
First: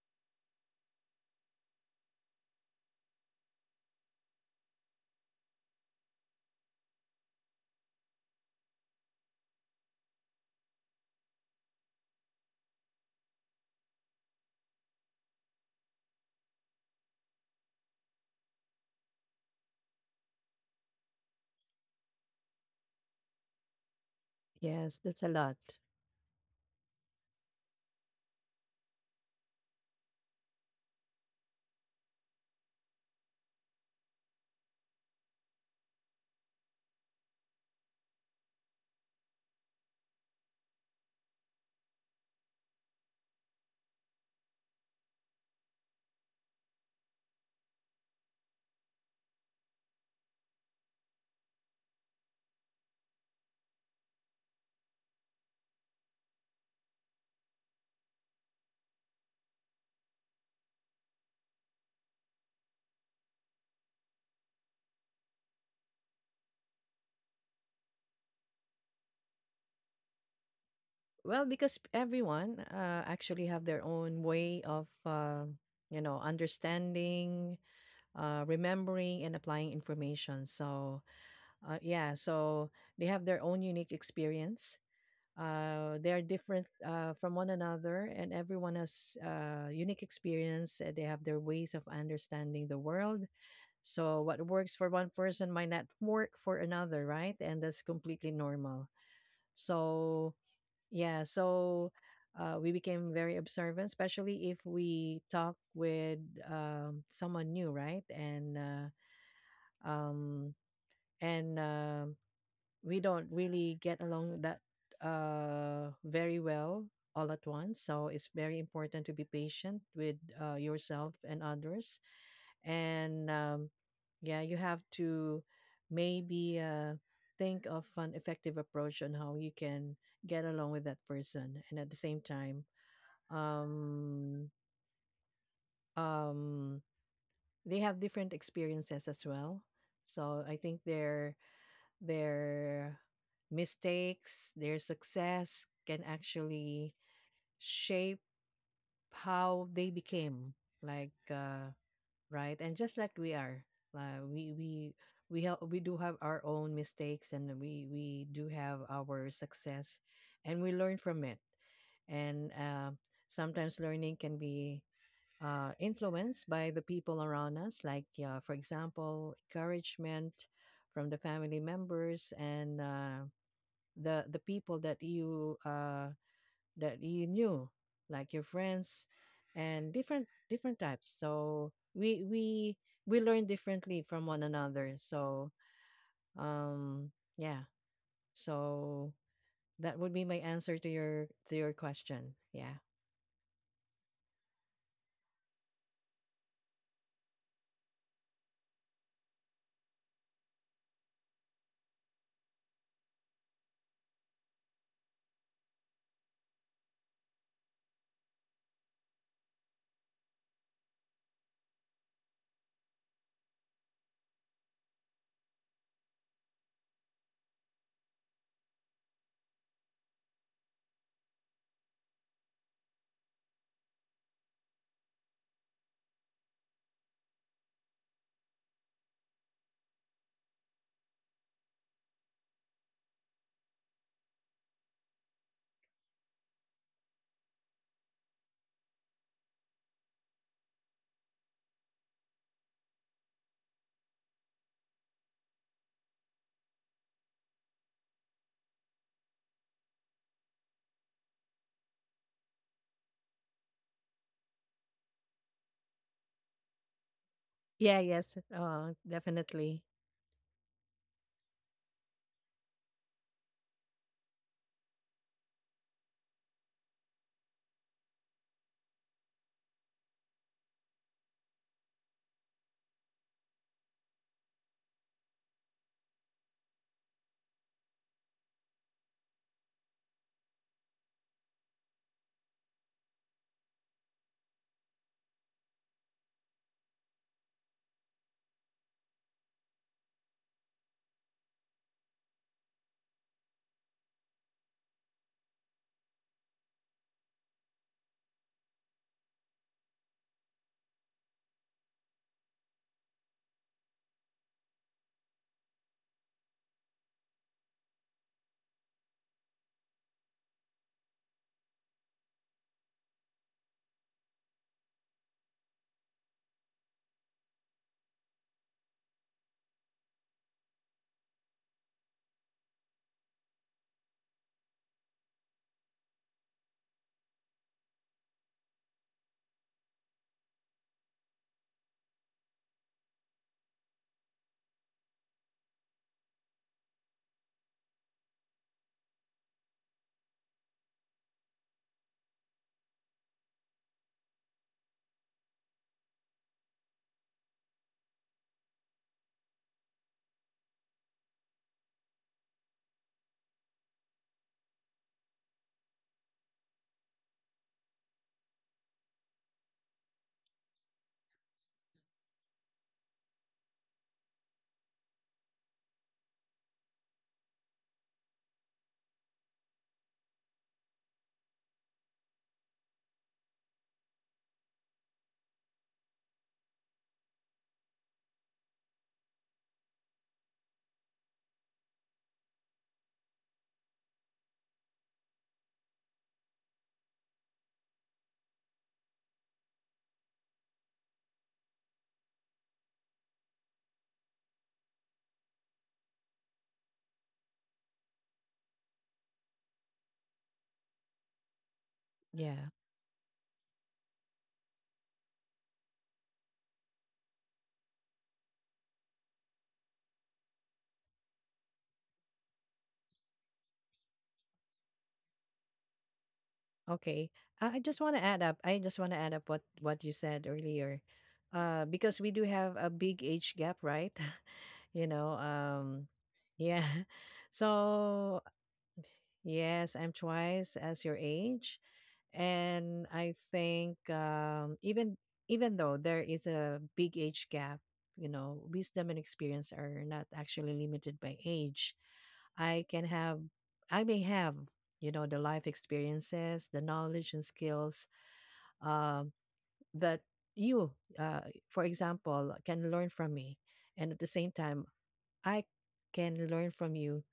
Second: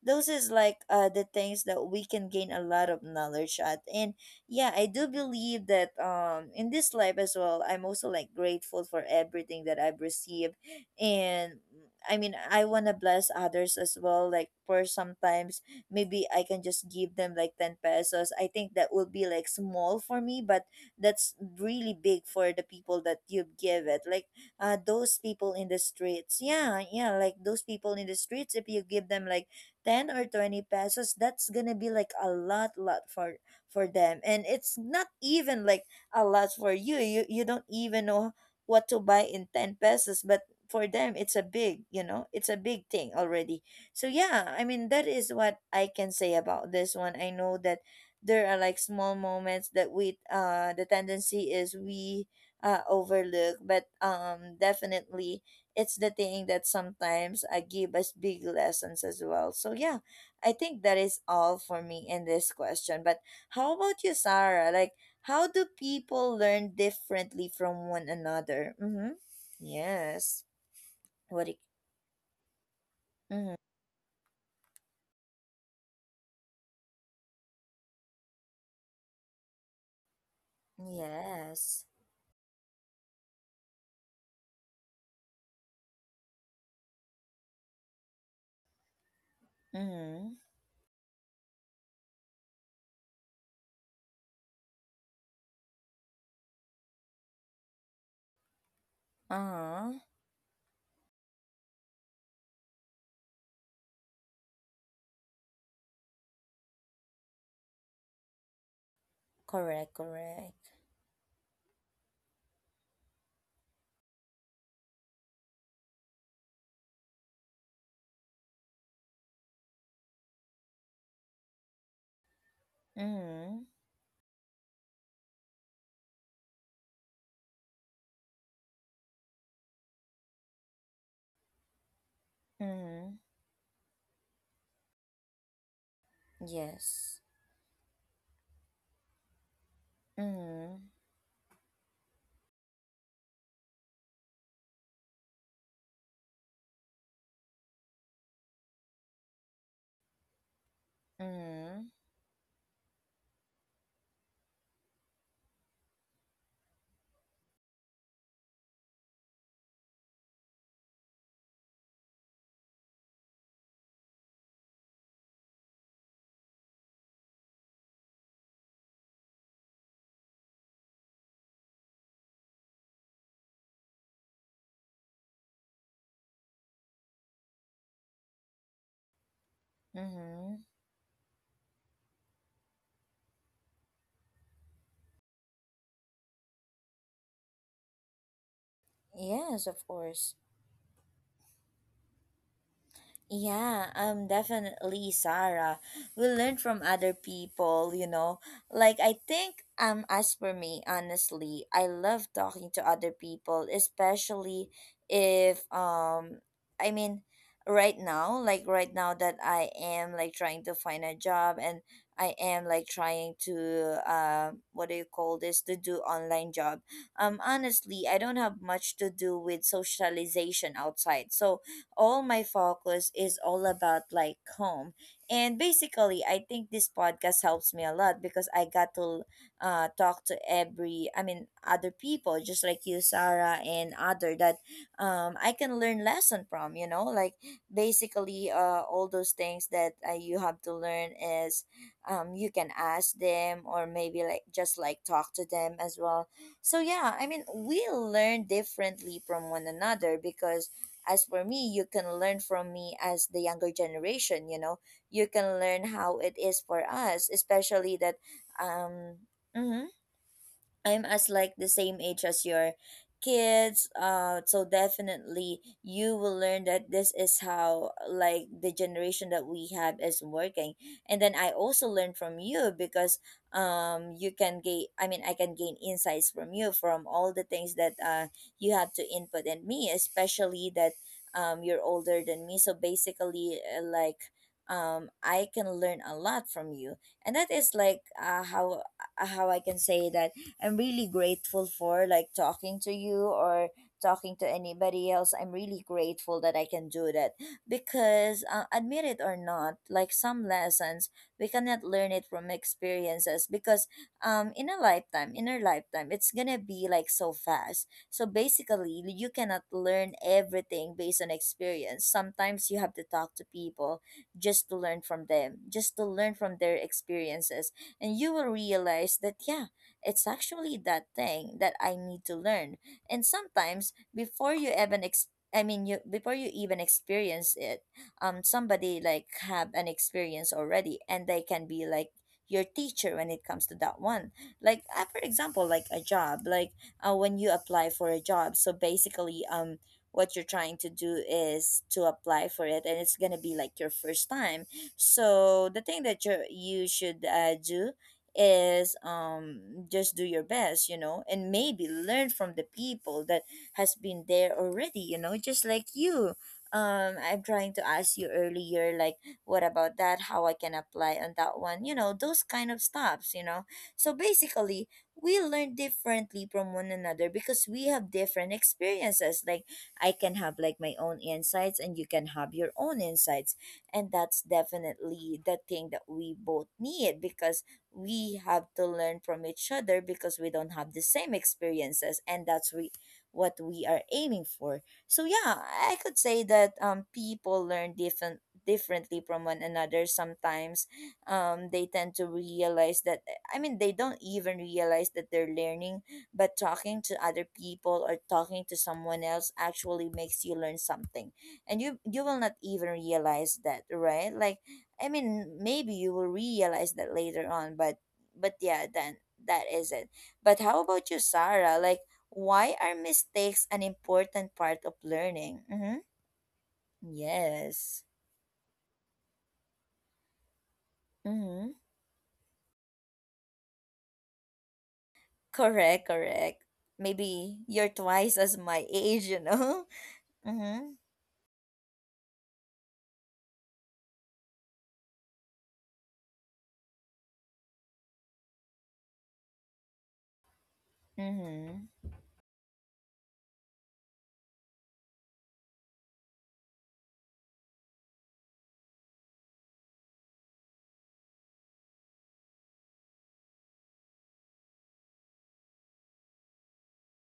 [SPEAKER 1] Those is like the things that we can gain a lot of knowledge at. And yeah, I do believe that in this life as well, I'm also like grateful for everything that I've received, and I mean, I wanna bless others as well. Like for sometimes, maybe I can just give them like 10 pesos. I think that will be like small for me, but that's really big for the people that you give it like
[SPEAKER 2] Yes,
[SPEAKER 1] those
[SPEAKER 2] that's a
[SPEAKER 1] people
[SPEAKER 2] lot.
[SPEAKER 1] in the streets, yeah, yeah, like those people in the streets, if you give them like 10 or 20 pesos, that's gonna be like a lot for them. And it's not even like a lot for you. You don't even know what to buy in 10 pesos, but for them it's a big, it's a big thing already. So yeah, I mean, that is what I can say about this one. I know that there are like small moments that we the tendency is we overlook, but definitely it's the thing that sometimes give us big lessons as well. So yeah, I think that is all for me in this question. But how about you, Sarah? Like, how do people learn differently from one another? Mm-hmm. Yes.
[SPEAKER 2] Well,
[SPEAKER 1] What it,
[SPEAKER 2] because everyone actually
[SPEAKER 1] mm-hmm.
[SPEAKER 2] have their own way of understanding, remembering and applying information. So,
[SPEAKER 1] Yes.
[SPEAKER 2] yeah, so they have their own unique experience. They are different from one another, and everyone has unique
[SPEAKER 1] Mm-hmm.
[SPEAKER 2] experience. And they have their ways of understanding the world. So what works for one person might not work for another, right? And that's completely normal.
[SPEAKER 1] Uh-huh.
[SPEAKER 2] So yeah, so we became very observant, especially if we talk with someone new, right? Uh,
[SPEAKER 1] Correct,
[SPEAKER 2] um,
[SPEAKER 1] correct.
[SPEAKER 2] and we don't really get along that very well all at once, so it's very important to be patient with yourself and others, and
[SPEAKER 1] Mm-hmm.
[SPEAKER 2] um, yeah, you have to maybe think of an effective approach on how you can get along with that person. And at the same time
[SPEAKER 1] Mm-hmm.
[SPEAKER 2] um um
[SPEAKER 1] Yes.
[SPEAKER 2] they have different experiences as well, so I think
[SPEAKER 1] Mm-hmm.
[SPEAKER 2] their mistakes, their success can actually shape how they became like uh,
[SPEAKER 1] Mm-hmm.
[SPEAKER 2] right. And just like we are, uh, we we we have, we do have our own mistakes, and we do have our success, and we learn from it. And sometimes learning can be influenced by the people around us, like for example, encouragement from the family members, and the people that you knew, like your friends, and different
[SPEAKER 1] Mm-hmm.
[SPEAKER 2] different types. So we learn differently from one another. So um yeah so
[SPEAKER 1] Yes, of
[SPEAKER 2] that would be my
[SPEAKER 1] course.
[SPEAKER 2] answer to your question. Yeah.
[SPEAKER 1] Yeah, definitely, Sarah. We learn from other people, you know. Like, I think, as for me, honestly, I love talking to other people, especially if, I mean, right now, like right now that I am like trying to find a job, and I am like trying to, what do you call this, to do online job. Honestly, I don't have much to do with socialization outside. So all my focus is all about like home. And basically, I think this podcast helps me a lot because I got to talk to every, I mean, other people, just like you, Sarah, and other that I can learn lesson from, you know. Like basically all those things that you have to learn is, you can ask them or maybe like just like talk to them as well. So yeah, I mean, we learn differently from one another because as for me, you can learn from me as the younger generation, you know. You can learn how it is for us, especially
[SPEAKER 2] Yeah,
[SPEAKER 1] that
[SPEAKER 2] yes,
[SPEAKER 1] um,
[SPEAKER 2] definitely.
[SPEAKER 1] mhm, I'm as like the same age as your kids. So definitely you will learn that this is how like the generation that we have is working. And then I also learn from you because you can gain. I can gain insights from you, from all the things that you have to input in me, especially that you're older than me. So basically, I can learn a lot from you. And that is like how I can say that I'm really grateful for like talking to you or talking to anybody else. I'm really grateful that I can do that because, admit it or not, like some lessons, we cannot learn it from experiences because, in a lifetime, in our lifetime, it's gonna be like so fast. So basically, you cannot learn everything based on experience. Sometimes you have to talk to people just to learn from them, just to learn from their experiences. And you will realize that, yeah, it's actually that thing that I need to learn. And sometimes before you even I mean, you before you even experience it, somebody like have an experience already and they can be like your teacher when it comes to that one. Like for example, like a job, like when you apply for a job. So basically, what you're trying to do is to apply for it, and it's going to be like your first time. So the thing that you should do is just do your best, you know, and maybe learn from the people that has been there already, you know, just like you. Um, I'm trying to ask you earlier, like, what about that, how I can apply on that one, you know, those kind of stops, you know. So basically, we learn differently from one another because we have different experiences. Like I can have like my own insights and you can have your own insights, and that's definitely the thing that we both need because we have to learn from each other because we don't have the same experiences, and that's we what we are aiming for. So yeah, I could say that people learn differently from one another. Sometimes they tend to realize that, I mean, they don't even realize that they're learning, but talking to other people or talking to someone else actually makes you learn something, and you will not
[SPEAKER 2] Yeah.
[SPEAKER 1] even realize that, right? Like, I mean, maybe you will realize that later on, but yeah, then that is it. But how about you, Sarah? Like, why are mistakes an important part of learning? Mm-hmm.
[SPEAKER 2] Okay. I just
[SPEAKER 1] Yes.
[SPEAKER 2] want to add up. I just want to add up what you said earlier.
[SPEAKER 1] Mm-hmm.
[SPEAKER 2] Because we do have a big age gap, right? (laughs) You know,
[SPEAKER 1] Correct, correct.
[SPEAKER 2] yeah. (laughs)
[SPEAKER 1] Maybe you're twice
[SPEAKER 2] So,
[SPEAKER 1] as my age, you know? (laughs)
[SPEAKER 2] yes, I'm twice
[SPEAKER 1] Mm-hmm.
[SPEAKER 2] as your age, and I think even even though there is a big age gap, you know, wisdom and experience are not actually limited by age.
[SPEAKER 1] Mm-hmm.
[SPEAKER 2] I can have, I may have, you know, the life experiences, the knowledge and skills, um, that you, uh, for example, can learn from me. And at the same time, I can learn from you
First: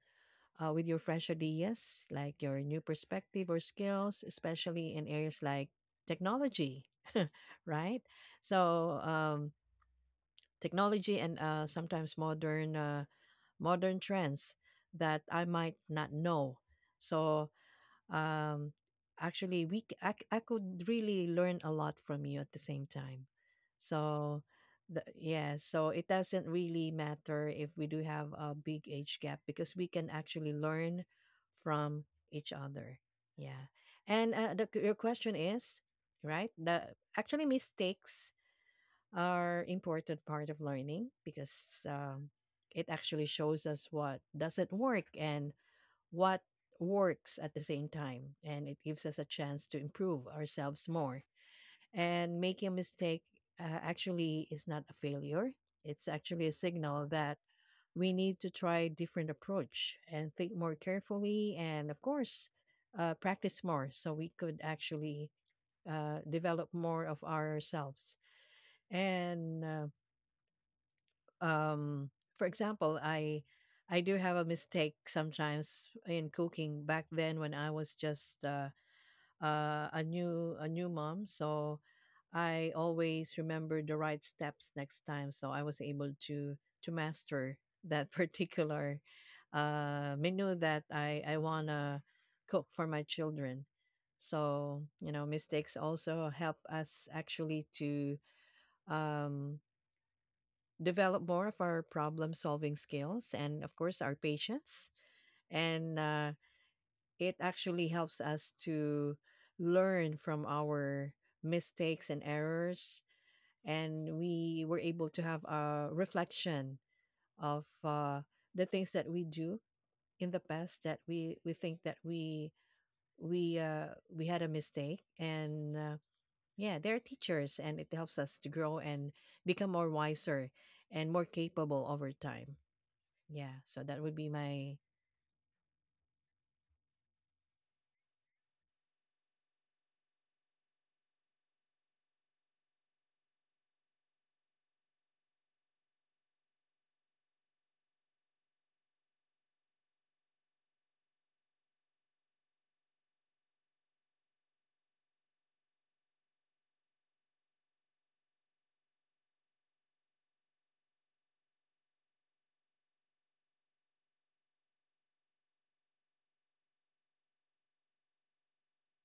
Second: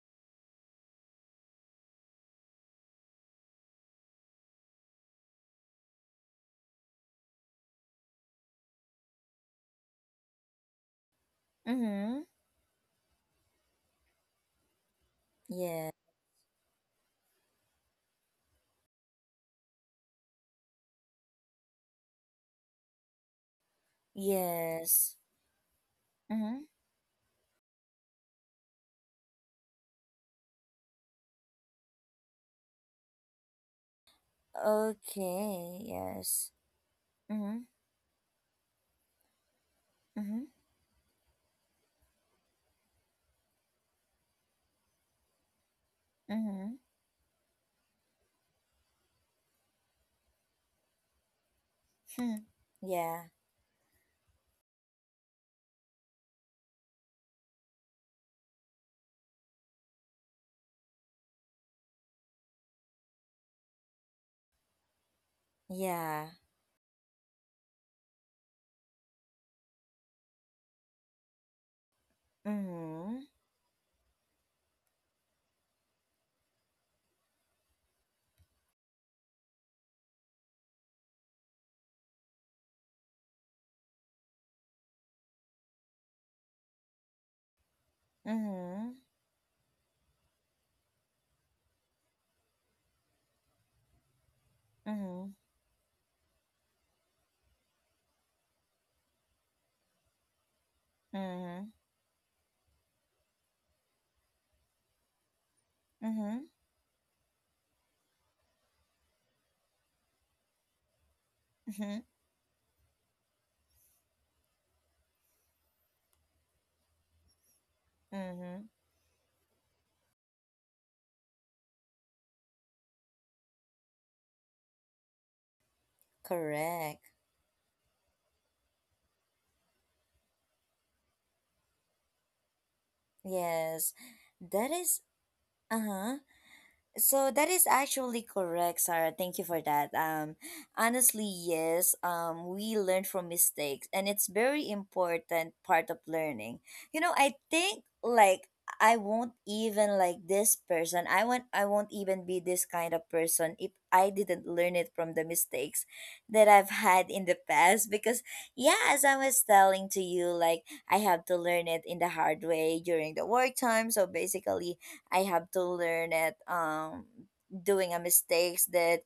[SPEAKER 2] with your fresh ideas, like your new perspective or skills, especially in areas like technology, (laughs) right? So technology, and uh, sometimes
[SPEAKER 1] Mm-hmm.
[SPEAKER 2] modern uh, modern trends that I might
[SPEAKER 1] Yeah.
[SPEAKER 2] not know. So um actually we c- I could really learn a lot from you at the same time. so the,
[SPEAKER 1] Yes.
[SPEAKER 2] yeah so it doesn't
[SPEAKER 1] Mm-hmm.
[SPEAKER 2] really matter if we do have a big age gap, because we can actually learn from each other. Yeah. And your question
[SPEAKER 1] Okay,
[SPEAKER 2] is
[SPEAKER 1] yes.
[SPEAKER 2] right. The actually
[SPEAKER 1] Mm-hmm.
[SPEAKER 2] mistakes are important
[SPEAKER 1] Mm-hmm.
[SPEAKER 2] part of learning, because it actually shows us what doesn't work and what
[SPEAKER 1] Mm-hmm.
[SPEAKER 2] works at the same time, and it gives us a chance to improve ourselves more. And
[SPEAKER 1] Hmm.
[SPEAKER 2] making a mistake,
[SPEAKER 1] Yeah.
[SPEAKER 2] actually is not a failure. It's actually a signal that we need to try different approach and think more carefully, and of course practice more, so we could actually
[SPEAKER 1] Yeah.
[SPEAKER 2] develop more of ourselves. And um for example,
[SPEAKER 1] Mhm,
[SPEAKER 2] I do have a mistake sometimes in cooking back then when I was just a new mom. So I always remember the right steps next time, so I was able to master that (laughs)
[SPEAKER 1] mhm,
[SPEAKER 2] particular menu that I want to cook for my children. So you know,
[SPEAKER 1] mhm,
[SPEAKER 2] mistakes also help us actually to um develop more of
[SPEAKER 1] mhm,
[SPEAKER 2] our problem solving skills, and of course our patience. And
[SPEAKER 1] mhm,
[SPEAKER 2] It actually helps us to learn from our
[SPEAKER 1] mhm,
[SPEAKER 2] mistakes and errors, and we were able to have a reflection of
[SPEAKER 1] mhm.
[SPEAKER 2] the things that we do in the past, that we think that we we had a mistake. And yeah, they're
[SPEAKER 1] Correct.
[SPEAKER 2] teachers, and it helps us to grow and become more wiser and more capable over time. Yeah, so
[SPEAKER 1] Yes.
[SPEAKER 2] that would be
[SPEAKER 1] That
[SPEAKER 2] my.
[SPEAKER 1] is, uh-huh. So that is actually correct, Sarah. Thank you for that. Honestly, yes. We learn from mistakes, and it's very important part of learning. You know, I think like I won't even like this person. I won't. I won't even be this kind of person if I didn't learn it from the mistakes that I've had in the past. Because yeah, as I was telling to you, like I have to learn it in the hard way during the work time. So basically I have to learn it doing a mistakes that,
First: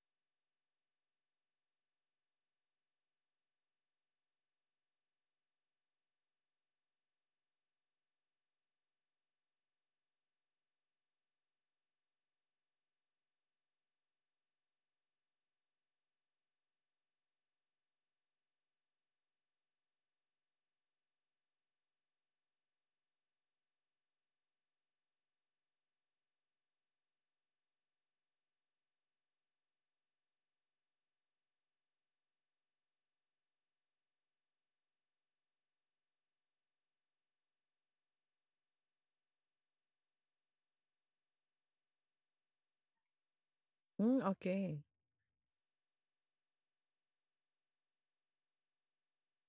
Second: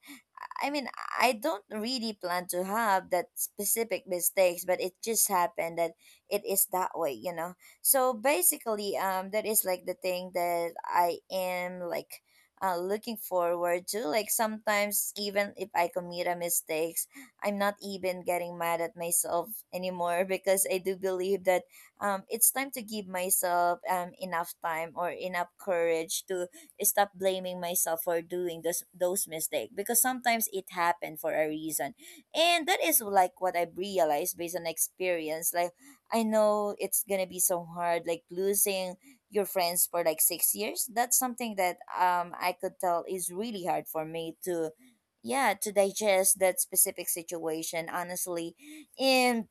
[SPEAKER 1] I mean, I don't really plan to have that specific mistakes, but it just happened that it is that way, you know. So basically, that is like the thing that I am like looking forward to. Like sometimes, even if I commit a mistakes, I'm not even getting mad at myself anymore because I do believe that it's time to give myself enough time or enough courage to stop blaming myself for doing this, those mistakes because sometimes it happened for a reason. And that is like what I've realized based on experience. Like, I know it's gonna be so hard, like losing your friends for like 6 years. That's something that I could tell is really hard for
[SPEAKER 2] Mm,
[SPEAKER 1] me to
[SPEAKER 2] okay.
[SPEAKER 1] yeah, to digest that specific situation, honestly. And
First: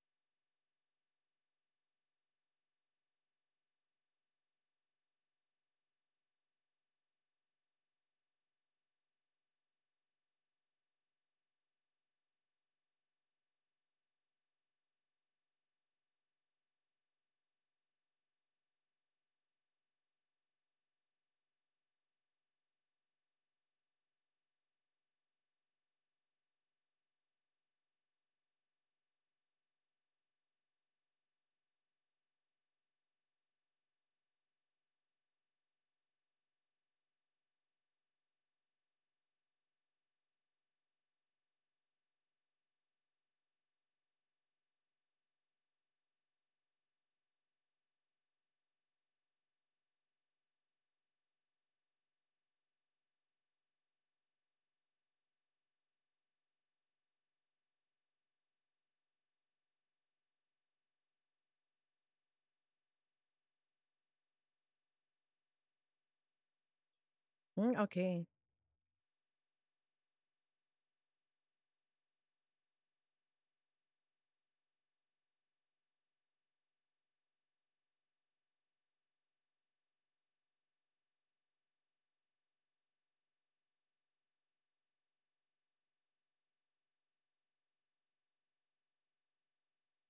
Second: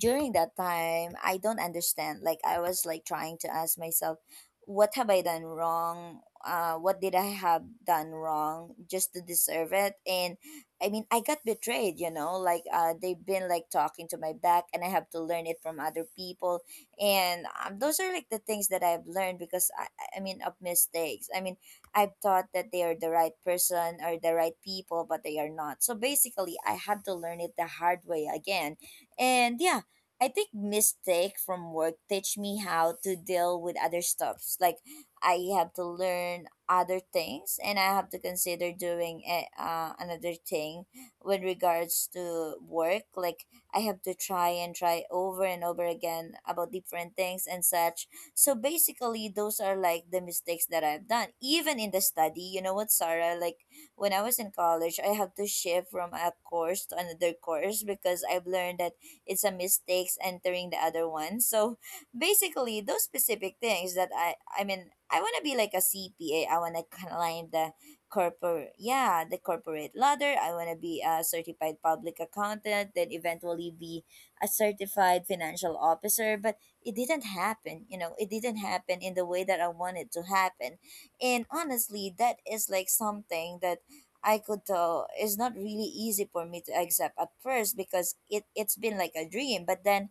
[SPEAKER 1] during that time I don't understand, like I was like trying to ask myself what have I done wrong, what did I have done wrong just to deserve it. And I mean, I got betrayed, you know, like they've been like talking to my back and I have to learn it from other people. And those are like the things that I've learned because I I mean of mistakes, I mean, I've thought that they are the right person or the right people, but they are not. So basically I had to learn it the hard way again. And yeah, I think mistake from work teach me how to deal with other stuffs. Like I have to learn other things and I have to consider doing a, another thing with regards to work. Like I have to try and try over and over again about different things and such. So basically those are like the mistakes that I've done. Even in the study, you know what, Sarah, like when I was in college, I have to shift from a course to another course because I've learned that it's a mistakes entering the other one. So basically, those specific things that. I want to be like a CPA. I want to climb the
[SPEAKER 2] Mm, okay.
[SPEAKER 1] corporate yeah the corporate ladder. I want to be a certified public accountant, then eventually be a certified financial officer. But it didn't happen. You know, it didn't happen in the way that I wanted to happen. And honestly, that is like something that I could tell is not really easy for me to accept at first because it's been like a dream. But then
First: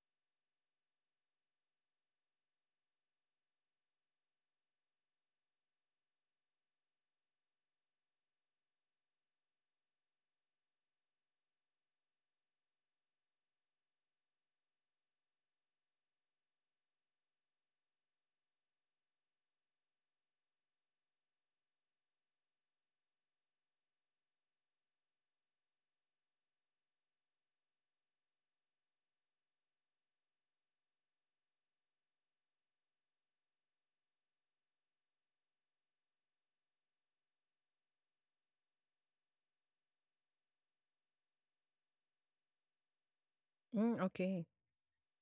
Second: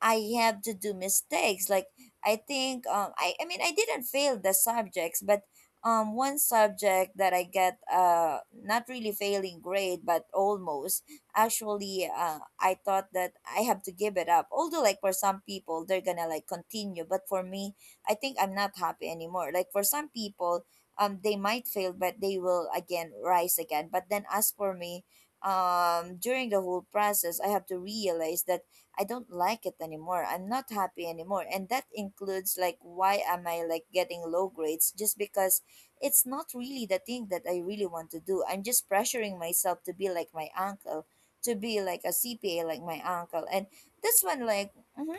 [SPEAKER 1] I have to do mistakes. Like I think I didn't fail the subjects, but one subject that I get not really failing grade but almost, actually I thought that I have to give it up. Although like for some people they're gonna like continue, but for me I think I'm not happy anymore. Like for some people they might fail but they will again rise again. But then as for me, during the whole process I have to realize that I don't like it anymore. I'm not happy anymore. And that includes like why am I like getting low grades just because it's not really the thing that I really want to do. I'm just pressuring myself to be like my uncle, to be like a CPA like my uncle. And
[SPEAKER 2] Mm,
[SPEAKER 1] this
[SPEAKER 2] okay.
[SPEAKER 1] one like mhm,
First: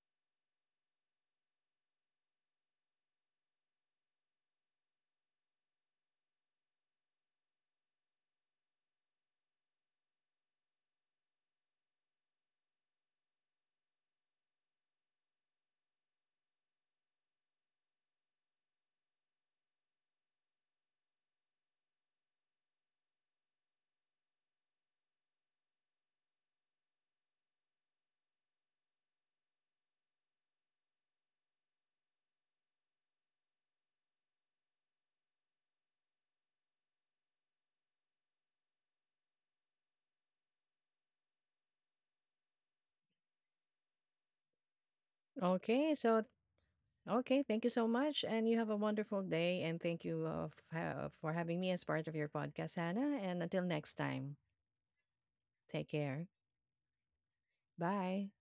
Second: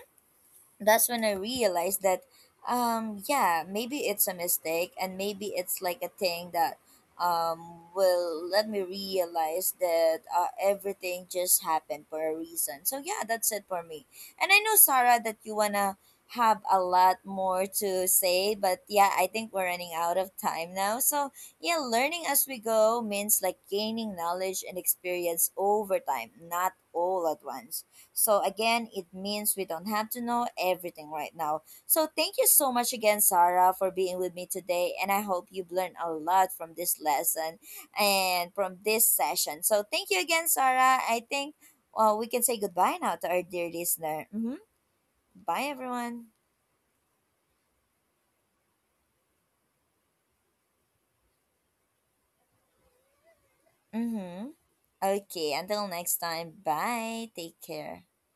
[SPEAKER 1] that's when I realized that, yeah, maybe it's a mistake, and maybe it's like a thing that, will let me realize that everything just happened for a reason. So yeah, that's it for me. And I know, Sarah, that you wanna have a lot more to say, but yeah, I think we're running out of time now. So yeah, learning as we go means like gaining knowledge and experience over time, not all at once. So again, it means we don't have to know everything right now. So thank you so much again, Sarah, for being with me today. And I hope you've learned a lot from this lesson and from this session. So thank you again, Sarah. I think we can say goodbye now to our dear listener. Mm-hmm. Bye,
[SPEAKER 2] Okay. So,
[SPEAKER 1] everyone.
[SPEAKER 2] okay. Thank you so much. And you have a wonderful day. And thank you for having me as part of your podcast, Hannah. And until next time,
[SPEAKER 1] Mm-hmm. Okay,
[SPEAKER 2] take
[SPEAKER 1] until next
[SPEAKER 2] care.
[SPEAKER 1] time. Bye. Take care.
[SPEAKER 2] Bye.